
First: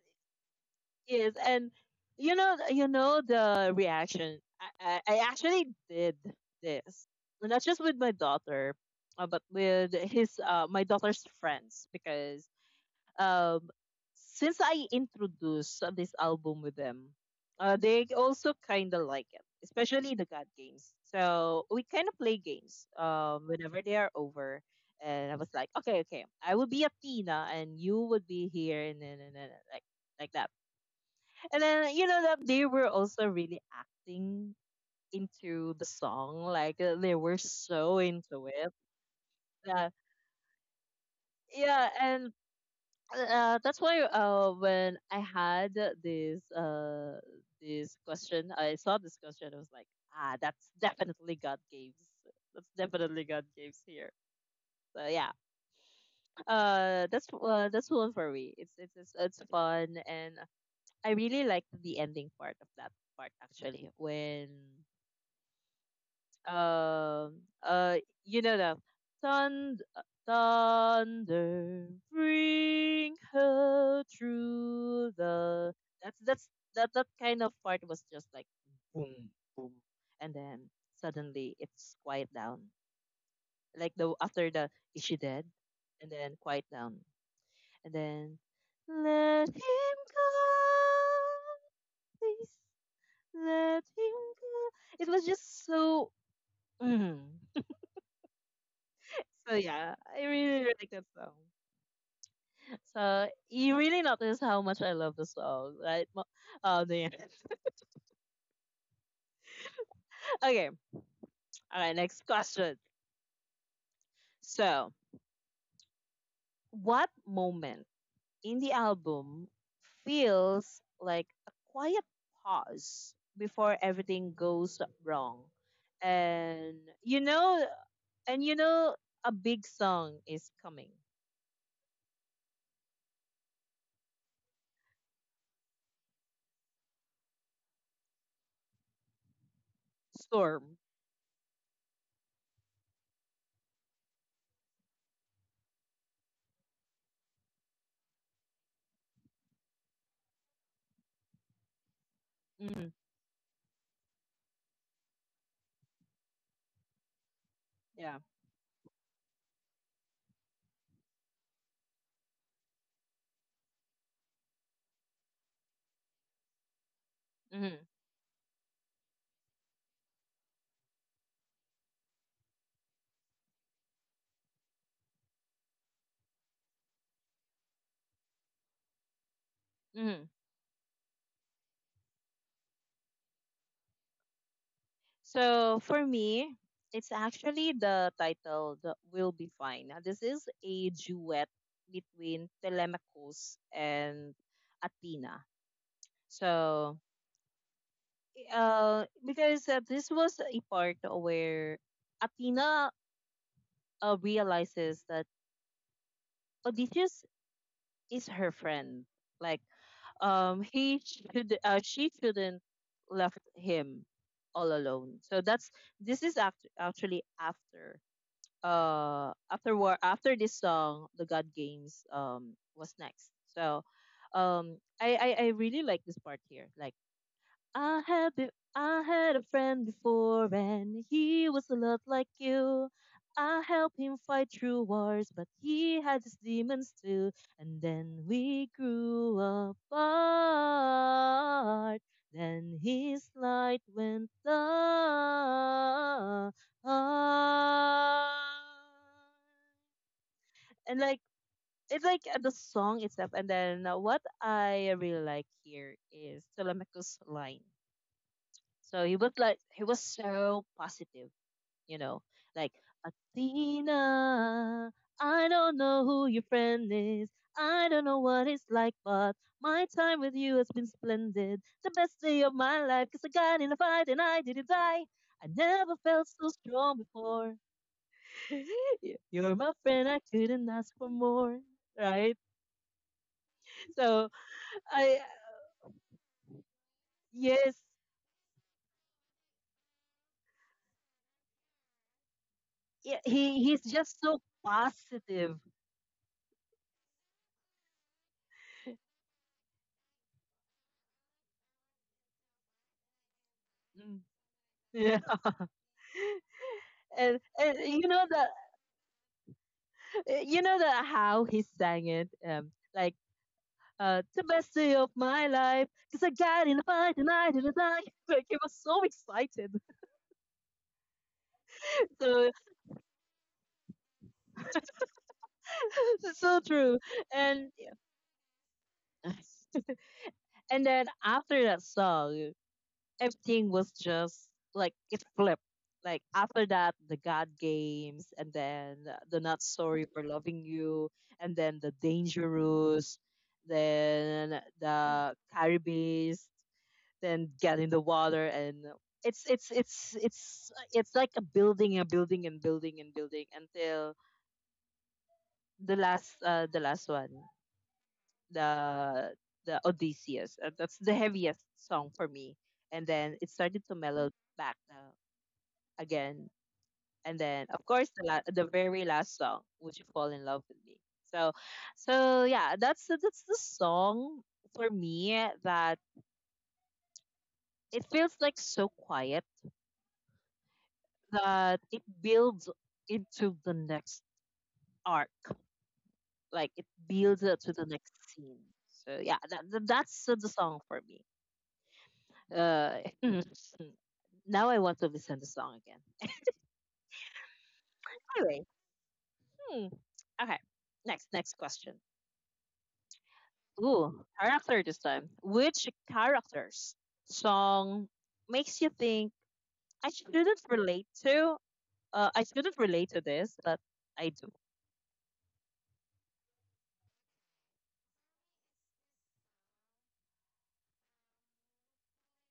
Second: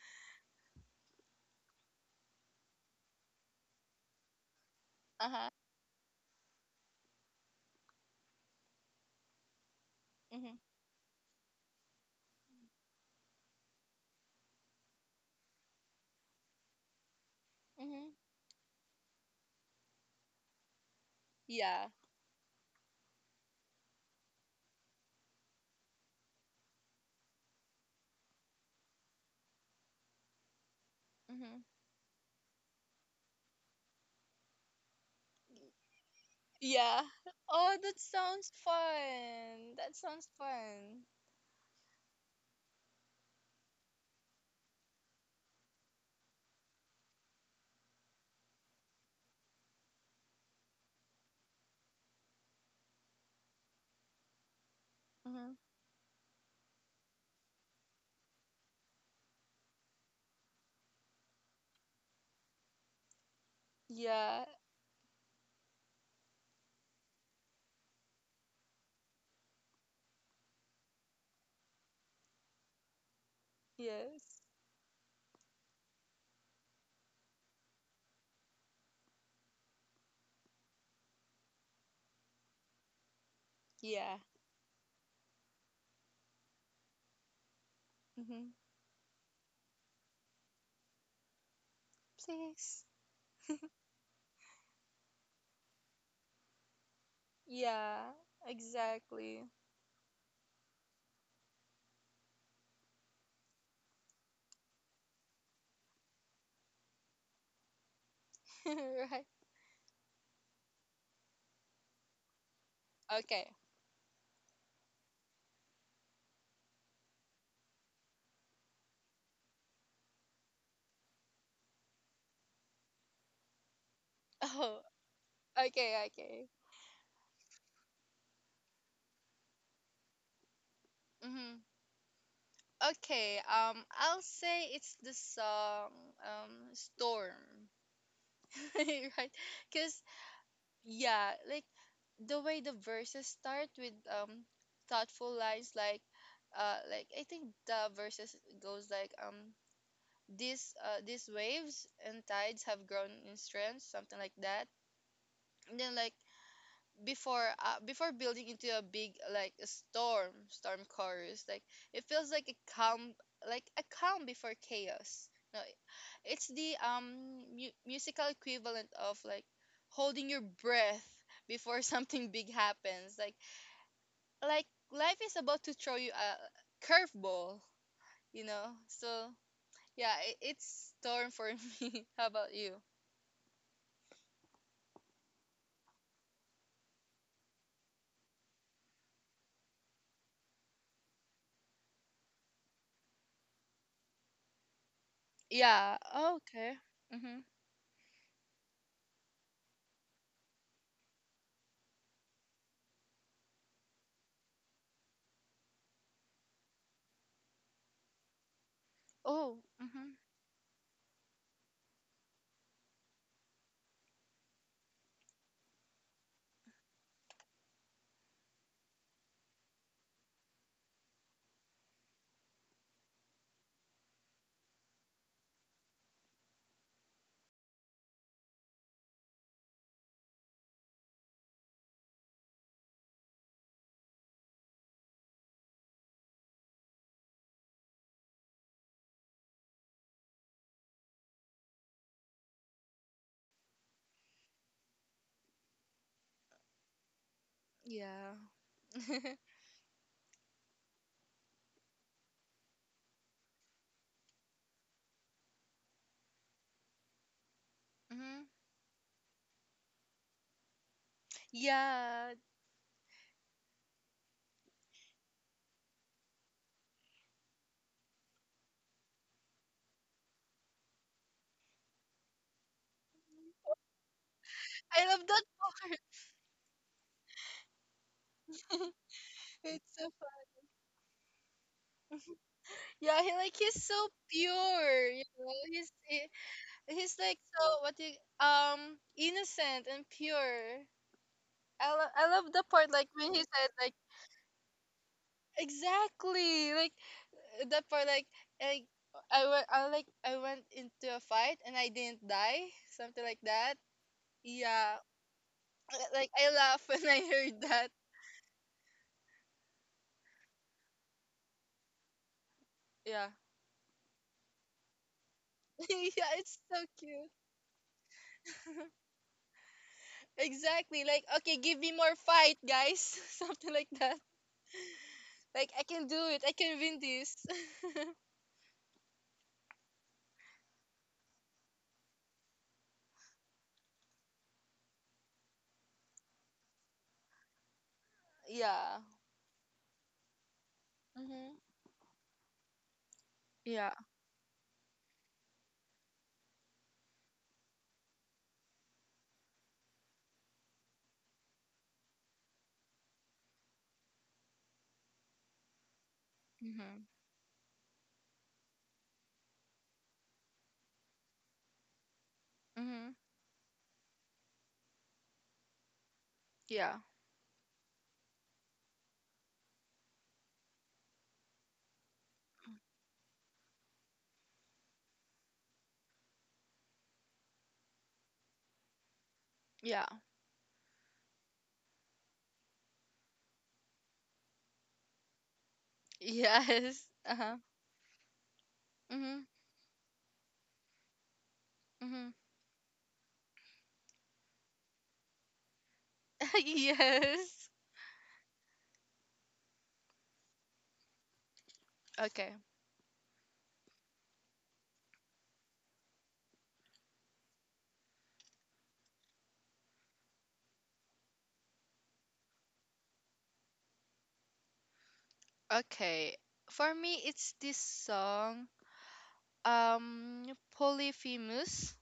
yes, and you know the reaction. I Uh-huh. actually did this, not just with my daughter, but with his Mhm. My daughter's friends because, um, since I introduced this album with them, they Mhm. also kind of like it, especially the God games. So we Yeah. kind of play games whenever they are over. And I was like, okay, okay, I will be Athena and you would be here, and then like that. And Mhm. then you know that they were also really acting into the song, like, Yeah. they were Oh, so that into sounds it. fun. Uh, That sounds fun. yeah, and that's why when I had this uh, this question, I saw this question. I was like, that's definitely God games. That's definitely God games here. So yeah, Mhm. That's one for me. It's fun, and I really liked the ending part of that part actually when— Yeah. Um, uh, you know the thunder, thunder, bring her Yes. through the— That's that's that kind of part was just like boom, and then suddenly it's quiet down. Like the Yeah. after the, "Is she dead?" and then quiet down, and then, Mhm. "Let him go, please Please. let him go." It was just so. Mm. Yeah. Exactly. So yeah, I really really like that song. So you really notice how much I love the song, right? Oh, the— Right. Okay, all right. Next question. Okay. So, what moment in the album feels like a quiet pause before everything goes Oh. wrong? Okay. Okay. And you know, and you know, a big song is coming. Mhm. Okay, I'll say it's the song, um Storm. Right? Cuz Storm. yeah, like the way the verses start with, thoughtful lines like, like, I think the verses goes like, this these waves and Hmm. tides have grown in strength, something like that. And then like, Yeah. Before building into a big, like, a storm chorus, like, it feels like a calm, before chaos. No, it's the Hmm. Musical equivalent of, like, holding your breath before something big happens, like life is about to throw you a curveball, so Hmm. yeah, it's storm for me. How about you? So for me, it's actually the title that will be fine. Now, this is a duet between Telemachus and Athena. Yeah. So Okay. Mhm. Because this was a part where Athena realizes that Odysseus is her friend. Like, Oh. Mhm. he should she shouldn't left him all alone. So that's this is actually after. After war, after this song, the God games was next. So I really like this part here. Like, I had a friend before and he was a lot like you. I helped him fight through wars, but he had his demons too. And then we grew apart. Then his light went down. And Yeah. like, it's like, the song itself. And then what I really like here is Telemachus line. So Mhm. he was like, he was so positive, you know, like, Yeah, "Athena. I don't know who your friend is. I don't know what it's like, but my time with you has been splendid. The best day of my life, cause I got in a fight and I didn't die. I I love never that felt so part. strong before. You're my friend, I It's so couldn't ask fun. for more." Right? Yeah, he like he's so So I pure. You know, he's he, he's like Yes, so what you innocent and pure. I love the yeah, part like he when he's he said just so like positive. exactly like that part like I went into a fight and I didn't die something like Mm. that. Yeah, like I laugh when I and, heard and that. You know the how he sang it, like, Yeah, the best day of my life because I yeah, got in a it's so fight and I cute. didn't die. Like, he was so excited. Exactly. Like, okay, give me more So fight, guys. Something like that. Like, I can do so it. I true. can win And this. and then after that song, everything was just like it flipped. Like, after that, the god games, and then yeah. the Not Sorry for Loving You, and then Mm-hmm. the Dangerous, Yeah. then the Caribbees, then Get in the Water, and it's it's it's it's it's like a building, and building, and building, until the last Mm-hmm. one. The the Odysseus, that's the heaviest song for me, and then Mm-hmm. it started to mellow back, again. Yeah. And then of course the very last song, "Would You Fall in Love With Me?" So so yeah, that's the song for me, that it feels like so quiet Yeah. that it builds into the next arc. Like, it Yes. builds up to the Uh-huh. next scene. So yeah, that, Mm-hmm. that- that's the song for me. Mm-hmm. Uh, Now I want to listen to the song again. yes. Anyway, hmm, okay. Next question. Okay. Ooh, character this time. Which character's song makes you think, "I shouldn't relate to?" I shouldn't relate to this, but I do. Okay. For me, it's this song. Um, Polyphemus.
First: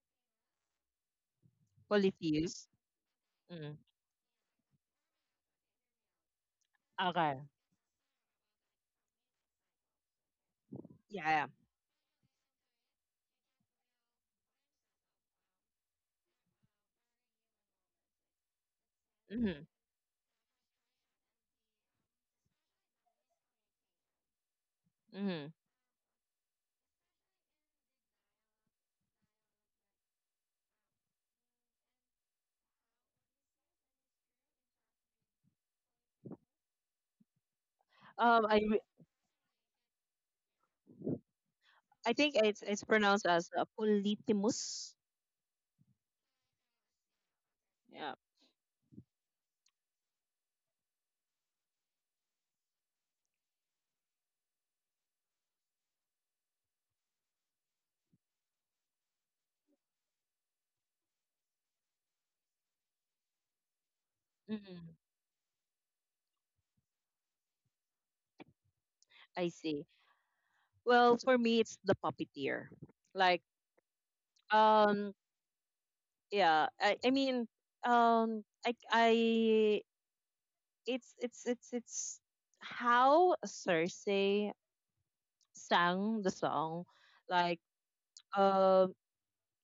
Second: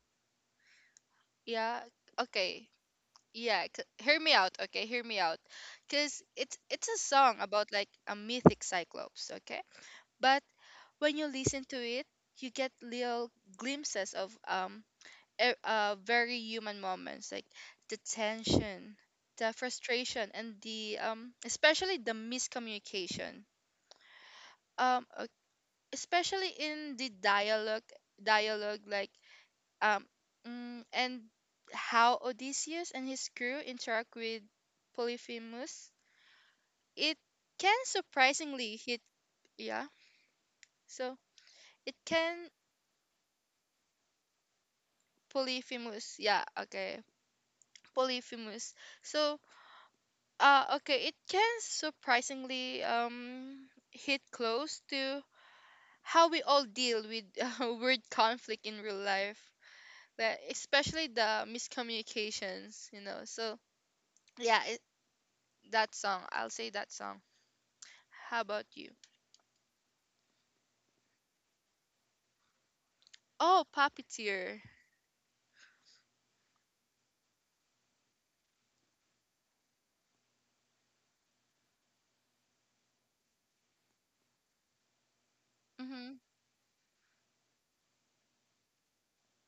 Yeah. Polytheus. Okay. Yeah. Mm. Hear me out. Okay. Hear me out. Cause it's a Okay. song about like a mythic cyclops. Okay. But when you Yeah. listen to it, you get little glimpses of very human moments like the tension, Yeah. Mm-hmm. the frustration, and the especially the miscommunication. Um, uh, Mm-hmm. especially in the dialogue, dialogue like um and how Odysseus and his crew interact with Polyphemus. It can Um, I re- surprisingly hit yeah. So it I think it's can it's pronounced as Politimus. Polyphemus. Yeah, okay. Yeah. Polyphemus. So, okay, it can surprisingly hit close to how we all deal with word conflict in real life, like, especially the miscommunications, you know. So, yeah, hmm that song, I'll say that song. How about you? I see. Well, for me, it's the puppeteer. Like, Oh, puppeteer. um, yeah. I mean, I it's how Cersei sang Mm-hmm. the song. Like, um,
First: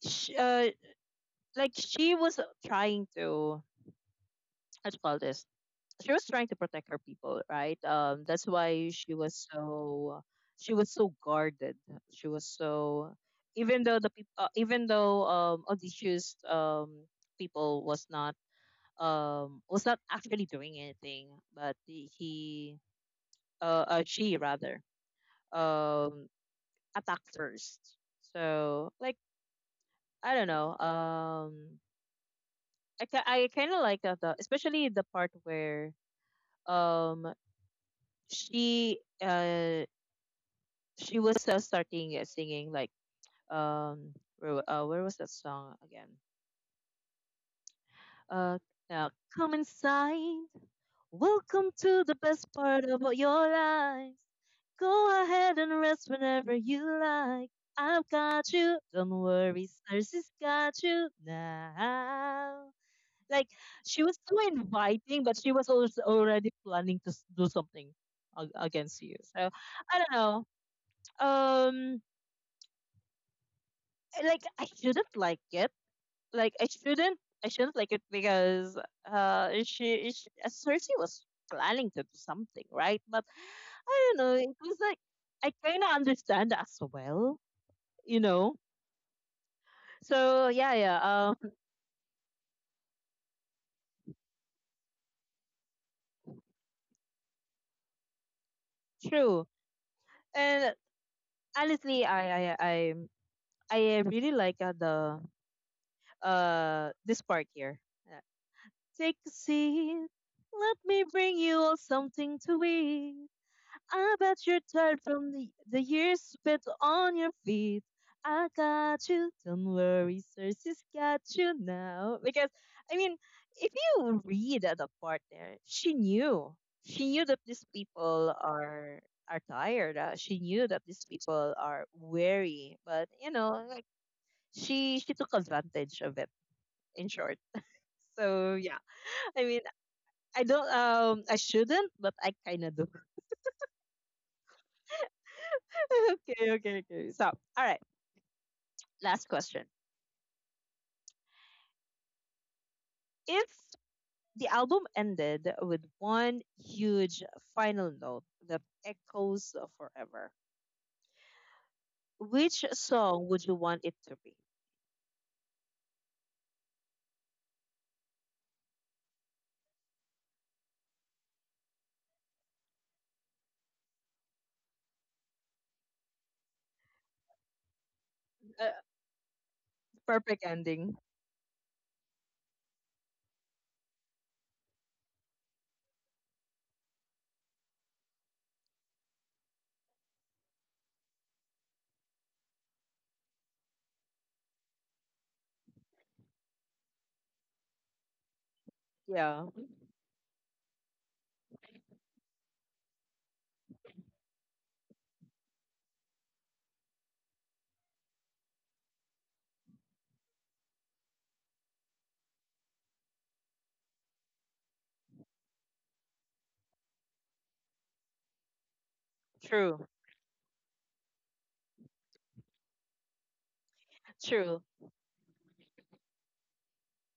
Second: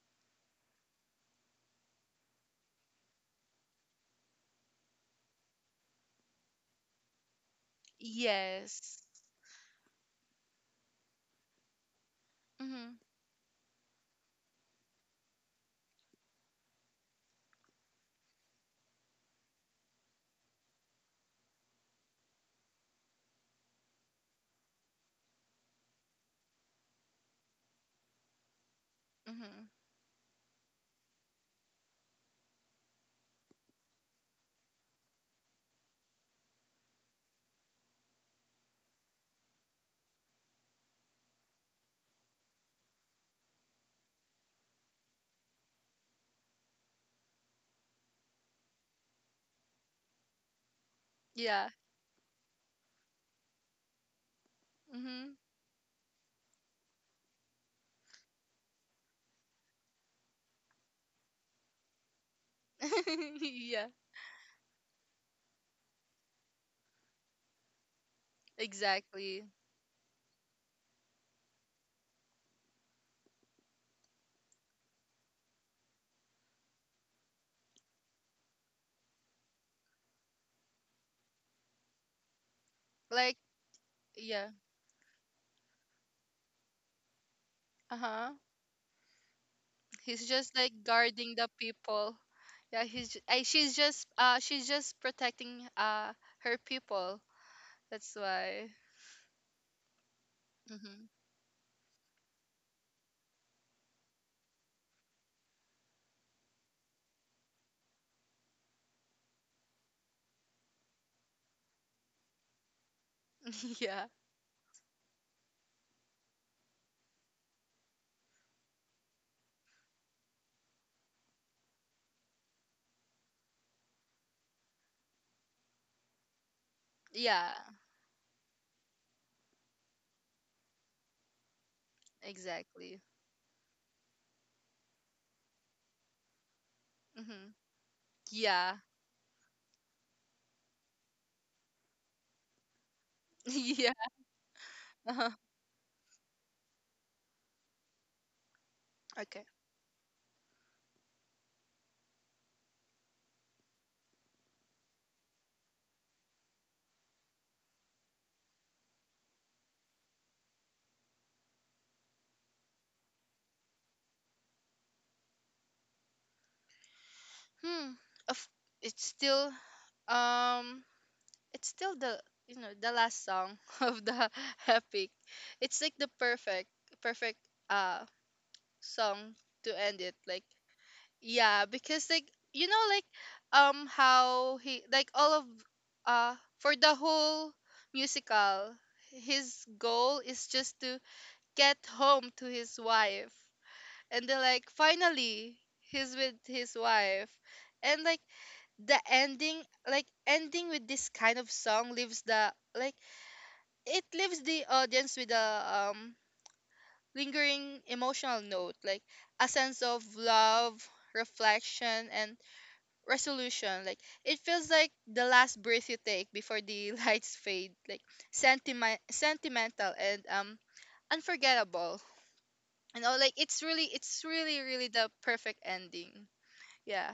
sh like she was trying to— how do you call this? She was trying to protect her people, right? That's why Yes. she was so guarded. She was Mm-hmm. so even though the people, even though Odysseus people was not actually doing anything, but she rather um attacked first. So like Mm-hmm. I don't know I kind of like that, especially the part where um she uh she was starting singing like um where was that song again uh now come inside, Yeah. welcome to the best part of your life, go Mm-hmm. ahead and rest whenever you like, I've got you, don't worry, Cersei's got you now. Like, yeah, she was so inviting, but she was also already planning to do something against you. exactly. So I don't know um like, I shouldn't like it. Like I shouldn't like it because she, Cersei was planning to do something, right? But Like, I don't know, yeah. it was like I kinda understand as well, you Uh-huh. know? He's So just yeah, like yeah, guarding the um people. Yeah, she's just protecting her people. That's why. true. And Hmm. honestly, I really like the this part here. Uh, Take a seat, let me bring you all something to eat. yeah. I bet you're tired from the years spent on your feet. I got you. Don't worry, Cersei's got you now. Because, I mean, if you read the part there, she knew. She knew that Yeah. these people are tired. She knew that these people are weary. Exactly. But, like she took advantage of it, in short. Hmm. So, yeah. Yeah. I mean, I don't, I shouldn't, but I kind of do. yeah. Uh-huh. Okay, okay, okay. So, all right. Last Okay. question. If the album ended with one huge final note that echoes forever, which song would you want it to be? Hmm. Of it's still um it's still the you know the last song of the epic. It's like the perfect uh Uh, song to end it. perfect Like ending. yeah, because like you know like how he like all of for the whole musical his goal is just to get home to his wife, and then like finally he's with his wife, and like the Yeah, ending like ending with this kind of song leaves the, like, it leaves the audience with a um lingering emotional note, like a sense of love, reflection and resolution. Like it feels like the last breath you take before the lights fade. Like sentiment, true, sentimental and unforgettable. You know, like it's true. really, really the perfect ending. Yeah.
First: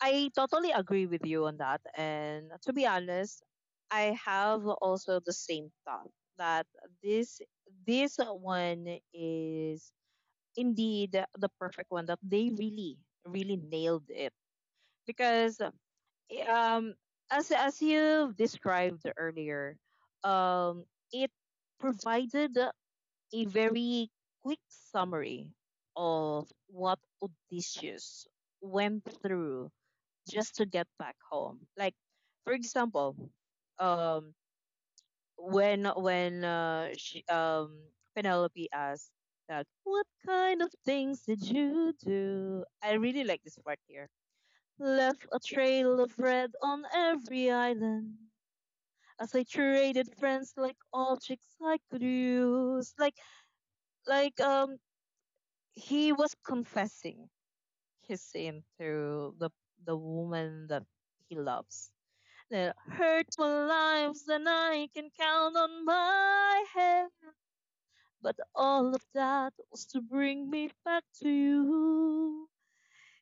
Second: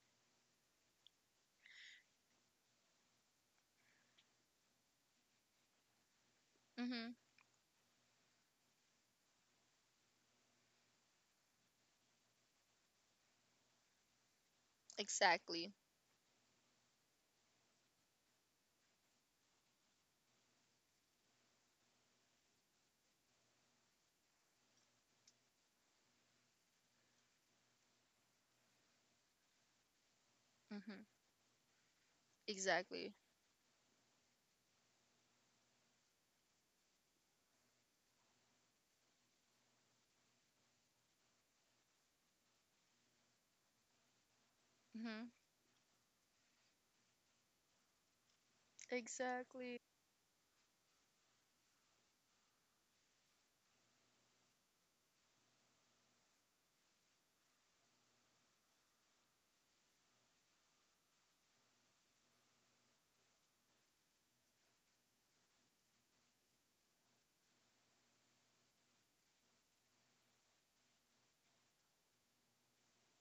I totally agree with you on that. And to be honest, I have also the same thought that Mhm. this this one is indeed the perfect one that they really really nailed it because Exactly. um as you described earlier, um it provided a very quick summary of what Odysseus went through just to get Mhm. back home. Like, for Exactly. example, um when when uh, she, um Penelope asked that what kind of things did you do? I really like this part here: left Mhm. a trail of red on every island. As I Exactly. traded friends like objects I could use. Like, like um he was confessing his sin to the woman that he loves. The hurtful lives that I can count on my head, but all of that was to bring me back to you.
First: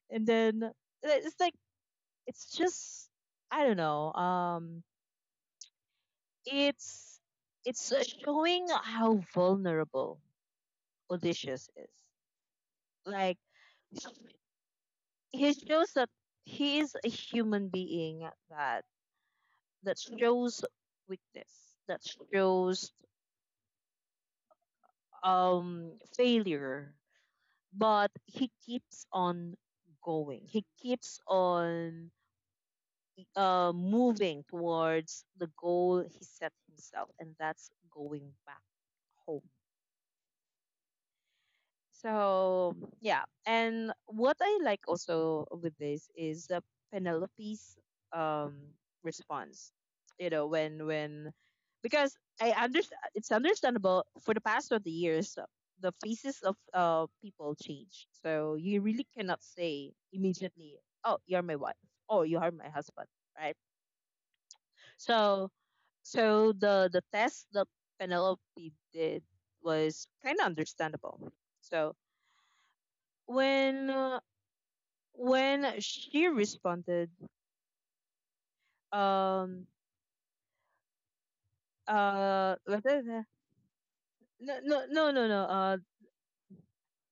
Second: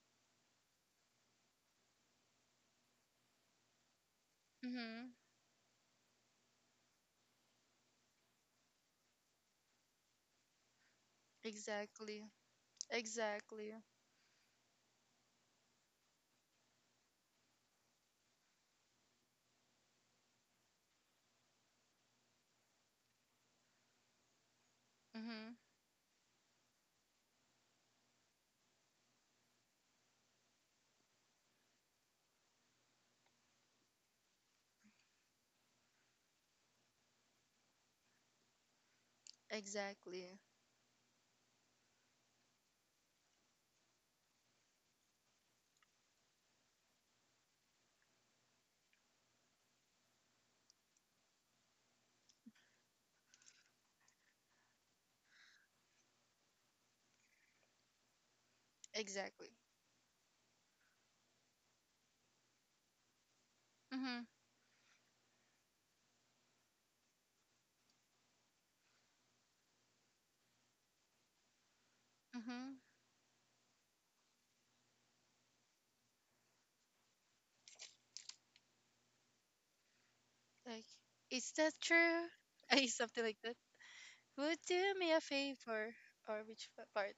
And then it's like it's just I don't know Mhm. it's showing how vulnerable Odysseus is. Exactly. Like, Exactly. he shows that he is a human being that that shows weakness, that shows Mhm. Failure, but he keeps on going. He keeps on moving towards the goal he set himself, and that's going back home. Exactly. So yeah, and what I like also with this is the Penelope's um response. You know, when because I understand it's understandable for the past 20 years the faces of people change. So you really cannot Exactly. say immediately, oh, you're my wife, oh, you are my husband, right? Mhm. So the test that Penelope did was kind of understandable. So Mhm. when uh, when she responded, um, Like, is that true? Ay, what is something that? like that. Would No, no, do me no, a no, no. Favor? Or which part?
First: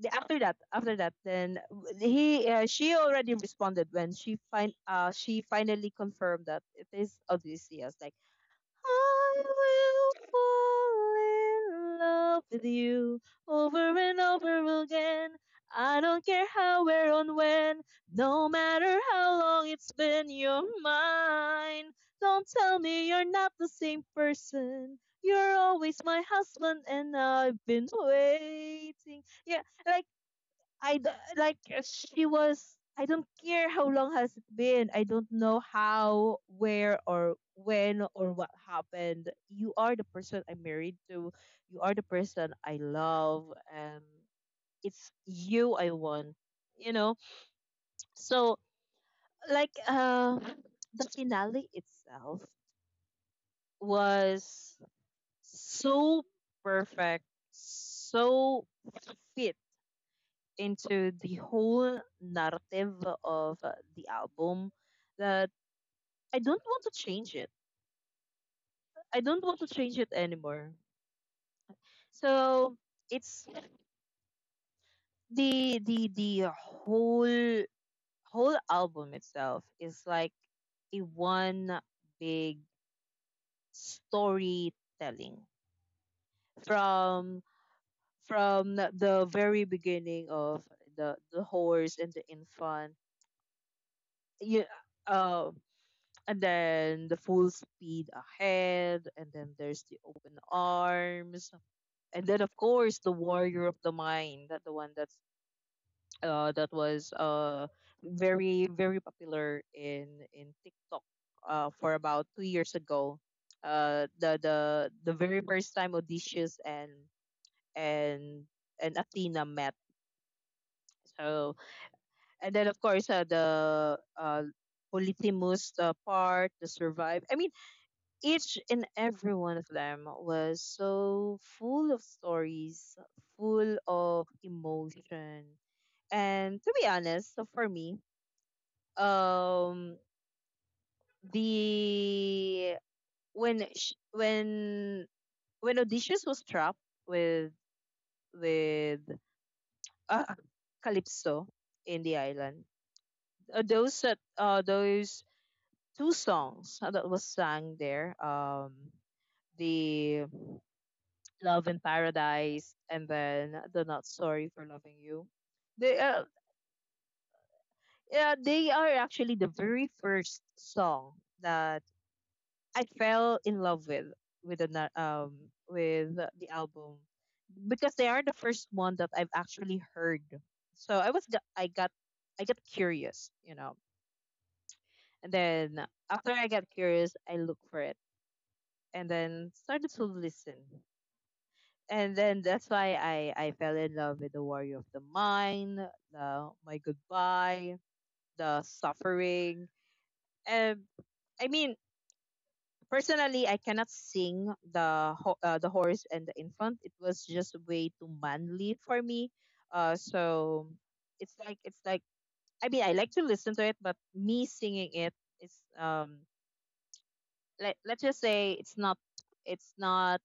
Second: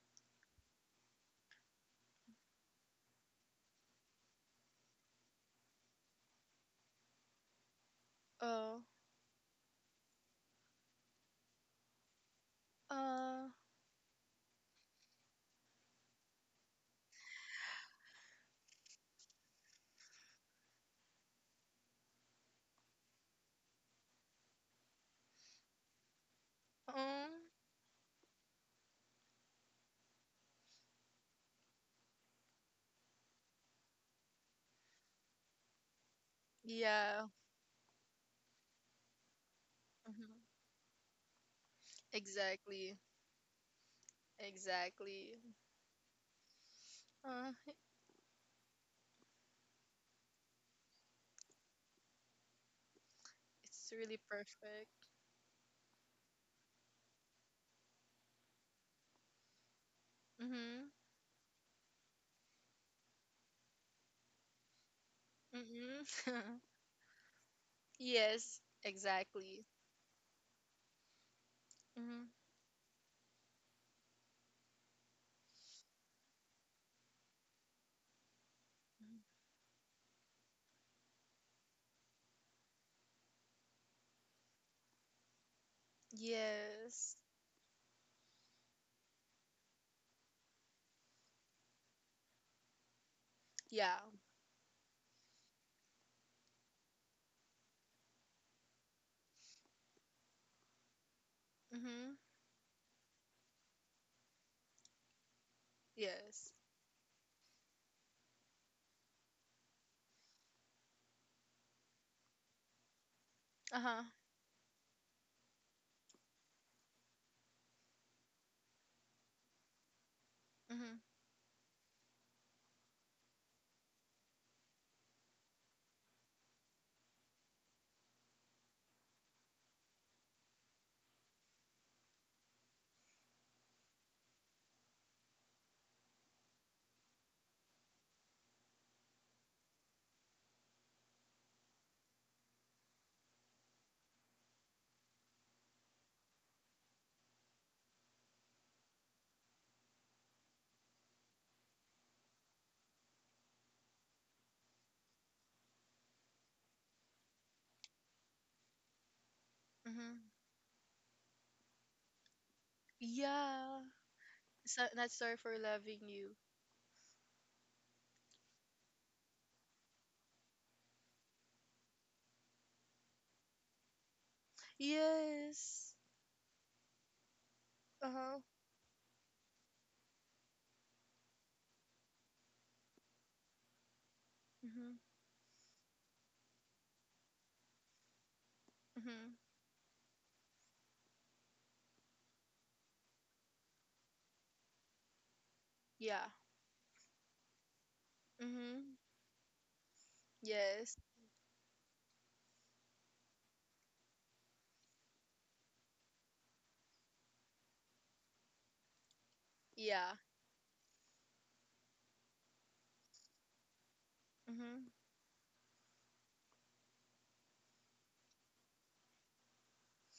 The, after that, then she already responded when she she finally confirmed that it is Odysseus. Like, Oh, I will fall in love with you uh, over and over again. I don't care how, where, and when. No matter how long it's been, you're mine. Don't tell me you're not the same person. You're always my husband, and um, I've been waiting. Yeah, like I d- like she was. I don't care how long has it been. I don't know how, where, yeah, or when, or what happened. You are the mhm, person I'm married to. You are the person I exactly, love, and it's exactly. you I want. You know. Uh, So like, the finale itself it's really was perfect. so perfect, so fit Mm-hmm, into the whole narrative of the album that I mm-hmm. don't want to change it. yes, I don't want to exactly. change it anymore. Mm-hmm. So it's the whole album Mm-hmm. itself is like a one big storytelling Yes. from from the very beginning of the horse and the infant. Yeah. Yeah, uh, and then the full speed ahead, and then there's the open arms, Mm-hmm. and then of course the warrior of the mind, that the one that's Yes. that was very very popular in TikTok for about 2 years ago, Uh-huh. The very first time Odysseus and and and Athena met. Mm-hmm. So and then of course the Polyphemus part, the survive. I mean, each and every one of them was so full of stories, full of emotion. And to be honest, so for me, um, the when sh- when Odysseus was trapped with with uh, Calypso in the island, those two songs that was sung there, the Mm-hmm. Love in Paradise, and then the Yeah. Not Sorry for So, Loving not You. sorry for They loving you. yeah, they are actually the very first song that I fell in love with with the na- um Yes. with the album because they are the Uh-huh. first one that I've actually heard. So I was I got curious, you know, Mm-hmm. and then after I got curious, I looked for it and Mm-hmm. then started to listen, and then that's why I fell in love with the warrior of the mind, Yeah. the my goodbye, the Mm-hmm. suffering. Um, Yes. I mean, personally, I cannot sing the the horse and the infant. It was just way too manly for me. Yeah. So it's like I mean, I like to listen to it, but me singing Mm-hmm. it is um let let's just say it's not it's not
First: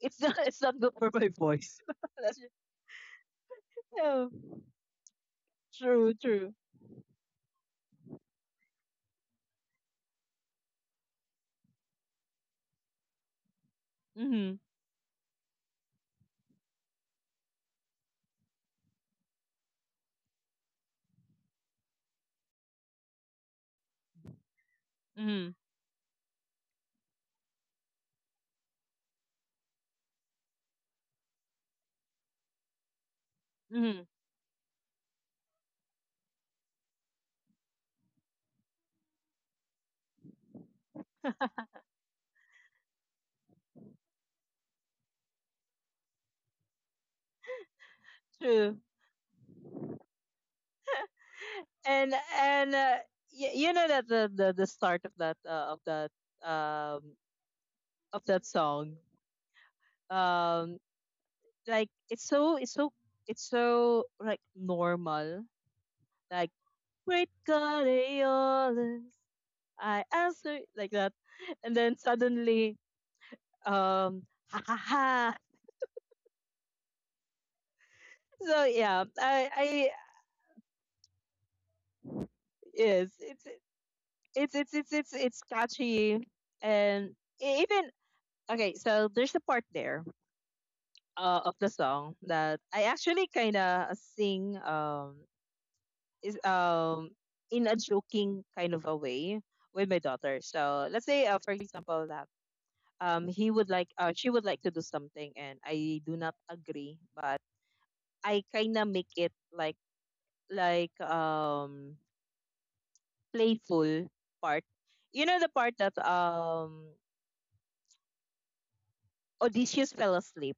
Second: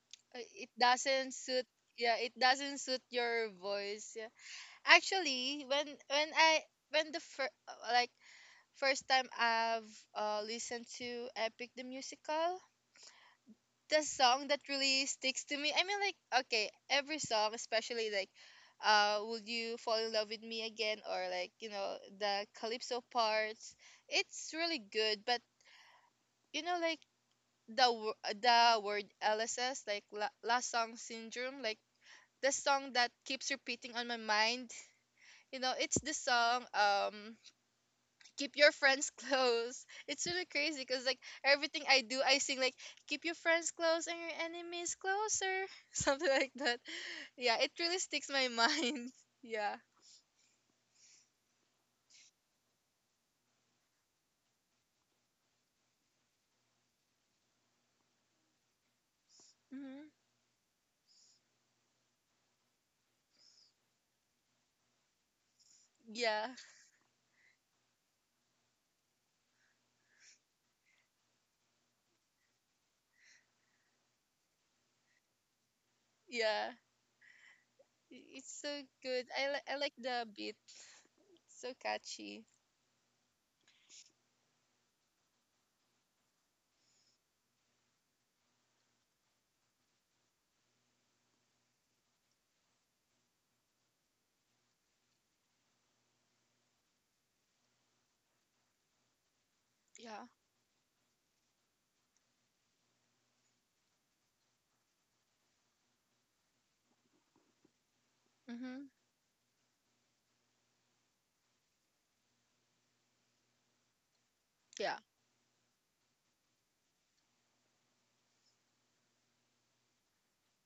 it's not it's It not good for my doesn't suit. voice. Yeah, it That's just— doesn't suit your voice. yeah. Yeah. Actually, True, when true. I when the like first time I've listened to Epic the Musical, the song that Mhm. really sticks to me. I mean, like okay, every song, especially like. Would you fall in love with me again, or like you know the Calypso parts, it's really good, but Mhm. you know like the word LSS, like last song syndrome, like the song that keeps repeating Mhm. on my mind. You know, it's the song keep your friends close. It's really crazy because like everything I do, I sing like keep your friends close and your enemies closer, something like that. Yeah, it really sticks my True. mind. Yeah. And and uh, you know that the start of that um of that song, Hmm. um like it's so it's so like normal, like, Yeah. great God Aeolus, I answer like that, and then suddenly, um ha ha ha. Yeah. It's So so yeah, good. I I like the beat. It's so catchy. yes it's it's catchy, and even— Okay, so there's a part there of the song that I actually kind of sing, is in a joking kind of a way with my Yeah. daughter. So let's say for example that he would like she would like to do something and I do not agree, but I kind Mhm. of make it like, playful part. Yeah. You know the part that Odysseus fell asleep.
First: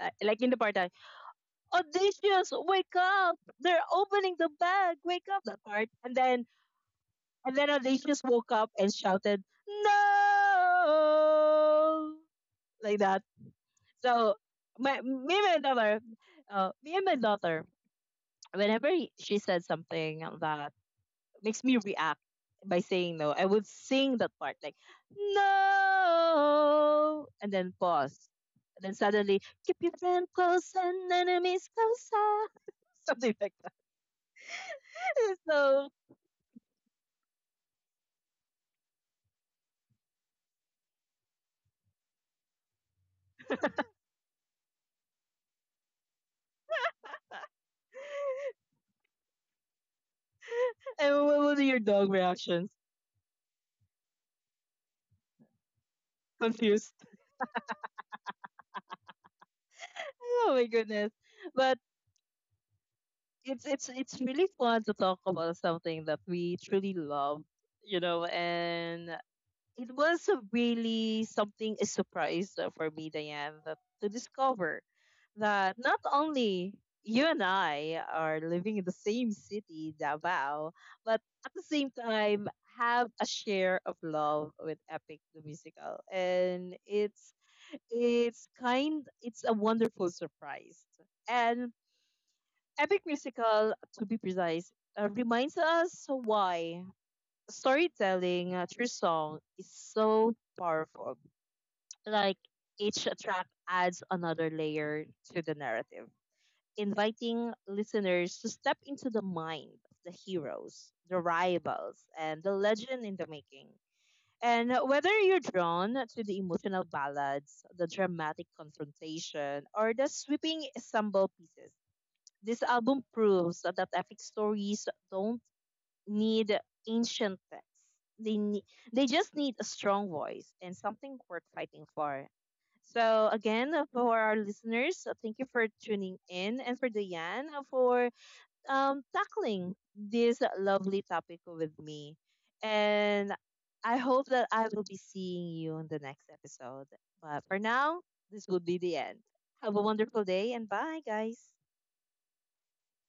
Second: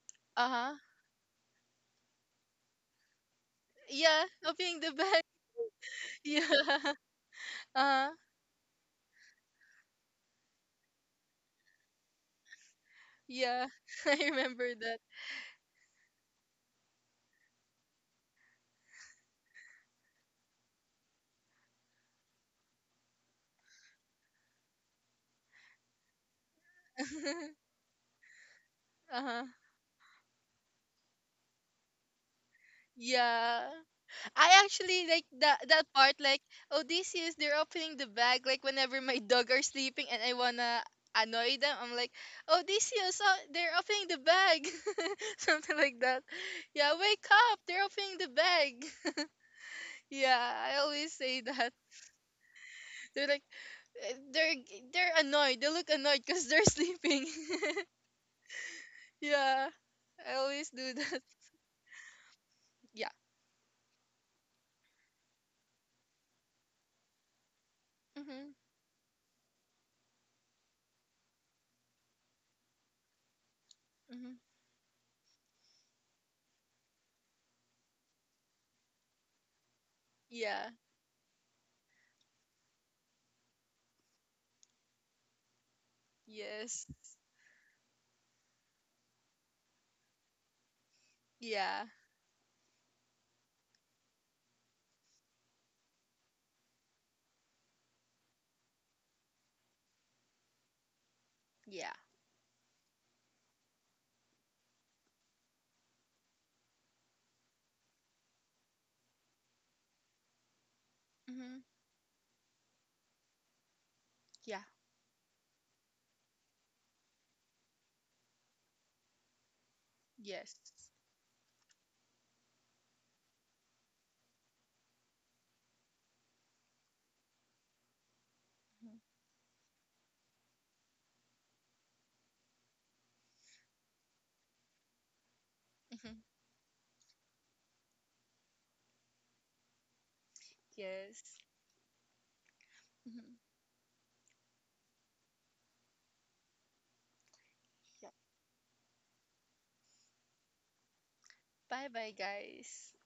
Like Uh in the part huh. that audacious, wake up, they're Yeah, opening the copying the bag, bag. wake up, that part, and then Yeah. Uh-huh. audacious woke up and shouted no, like that. Yeah. I So remember my that. Me and my daughter, whenever she said something that makes me react by saying no, I would sing that part like, no, and then pause, and then suddenly, uh-huh. keep your friend close and enemies closer, something like— Yeah. I actually like that So, part like oh this is they're opening the bag like whenever my dog are sleeping and I wanna annoy them I'm like oh this is they're opening the bag something like that yeah wake up they're opening the bag yeah I and always say what are that your dog reactions? they're like eh, they're they're annoyed they look annoyed because they're Confused. sleeping Yeah, I Oh my always do goodness. that. But Yeah. It's really fun to talk about something that we truly love, you know, Mhm. and it was a really something a surprise for me, Diane, that, to Mhm. discover that not only you and I are living in the same city, Davao, Yeah. but at the same time have a share of love with Epic the Musical. And Yes. it's— it's kind— it's a wonderful surprise. And Yeah. Epic Musical, to be precise, reminds us why storytelling through song is so powerful. Yeah. Like, each track adds another layer to the narrative, inviting listeners to step into the mind of the heroes, the Mhm. rivals, and the legend in the making. Yeah. And whether you're drawn to the emotional ballads, the dramatic confrontation, or the Yes. sweeping ensemble pieces, this album proves that epic stories don't need ancient texts. They need— Mhm. they just need a strong voice and something worth fighting for. So again, for our listeners, thank you for tuning Mhm. in, and for Diane for tackling this lovely topic Yes. with me. Mhm. And I hope that I will be seeing you in the next episode. But for now, Yeah. this would be the end. Have a wonderful day and bye, guys. Bye bye guys.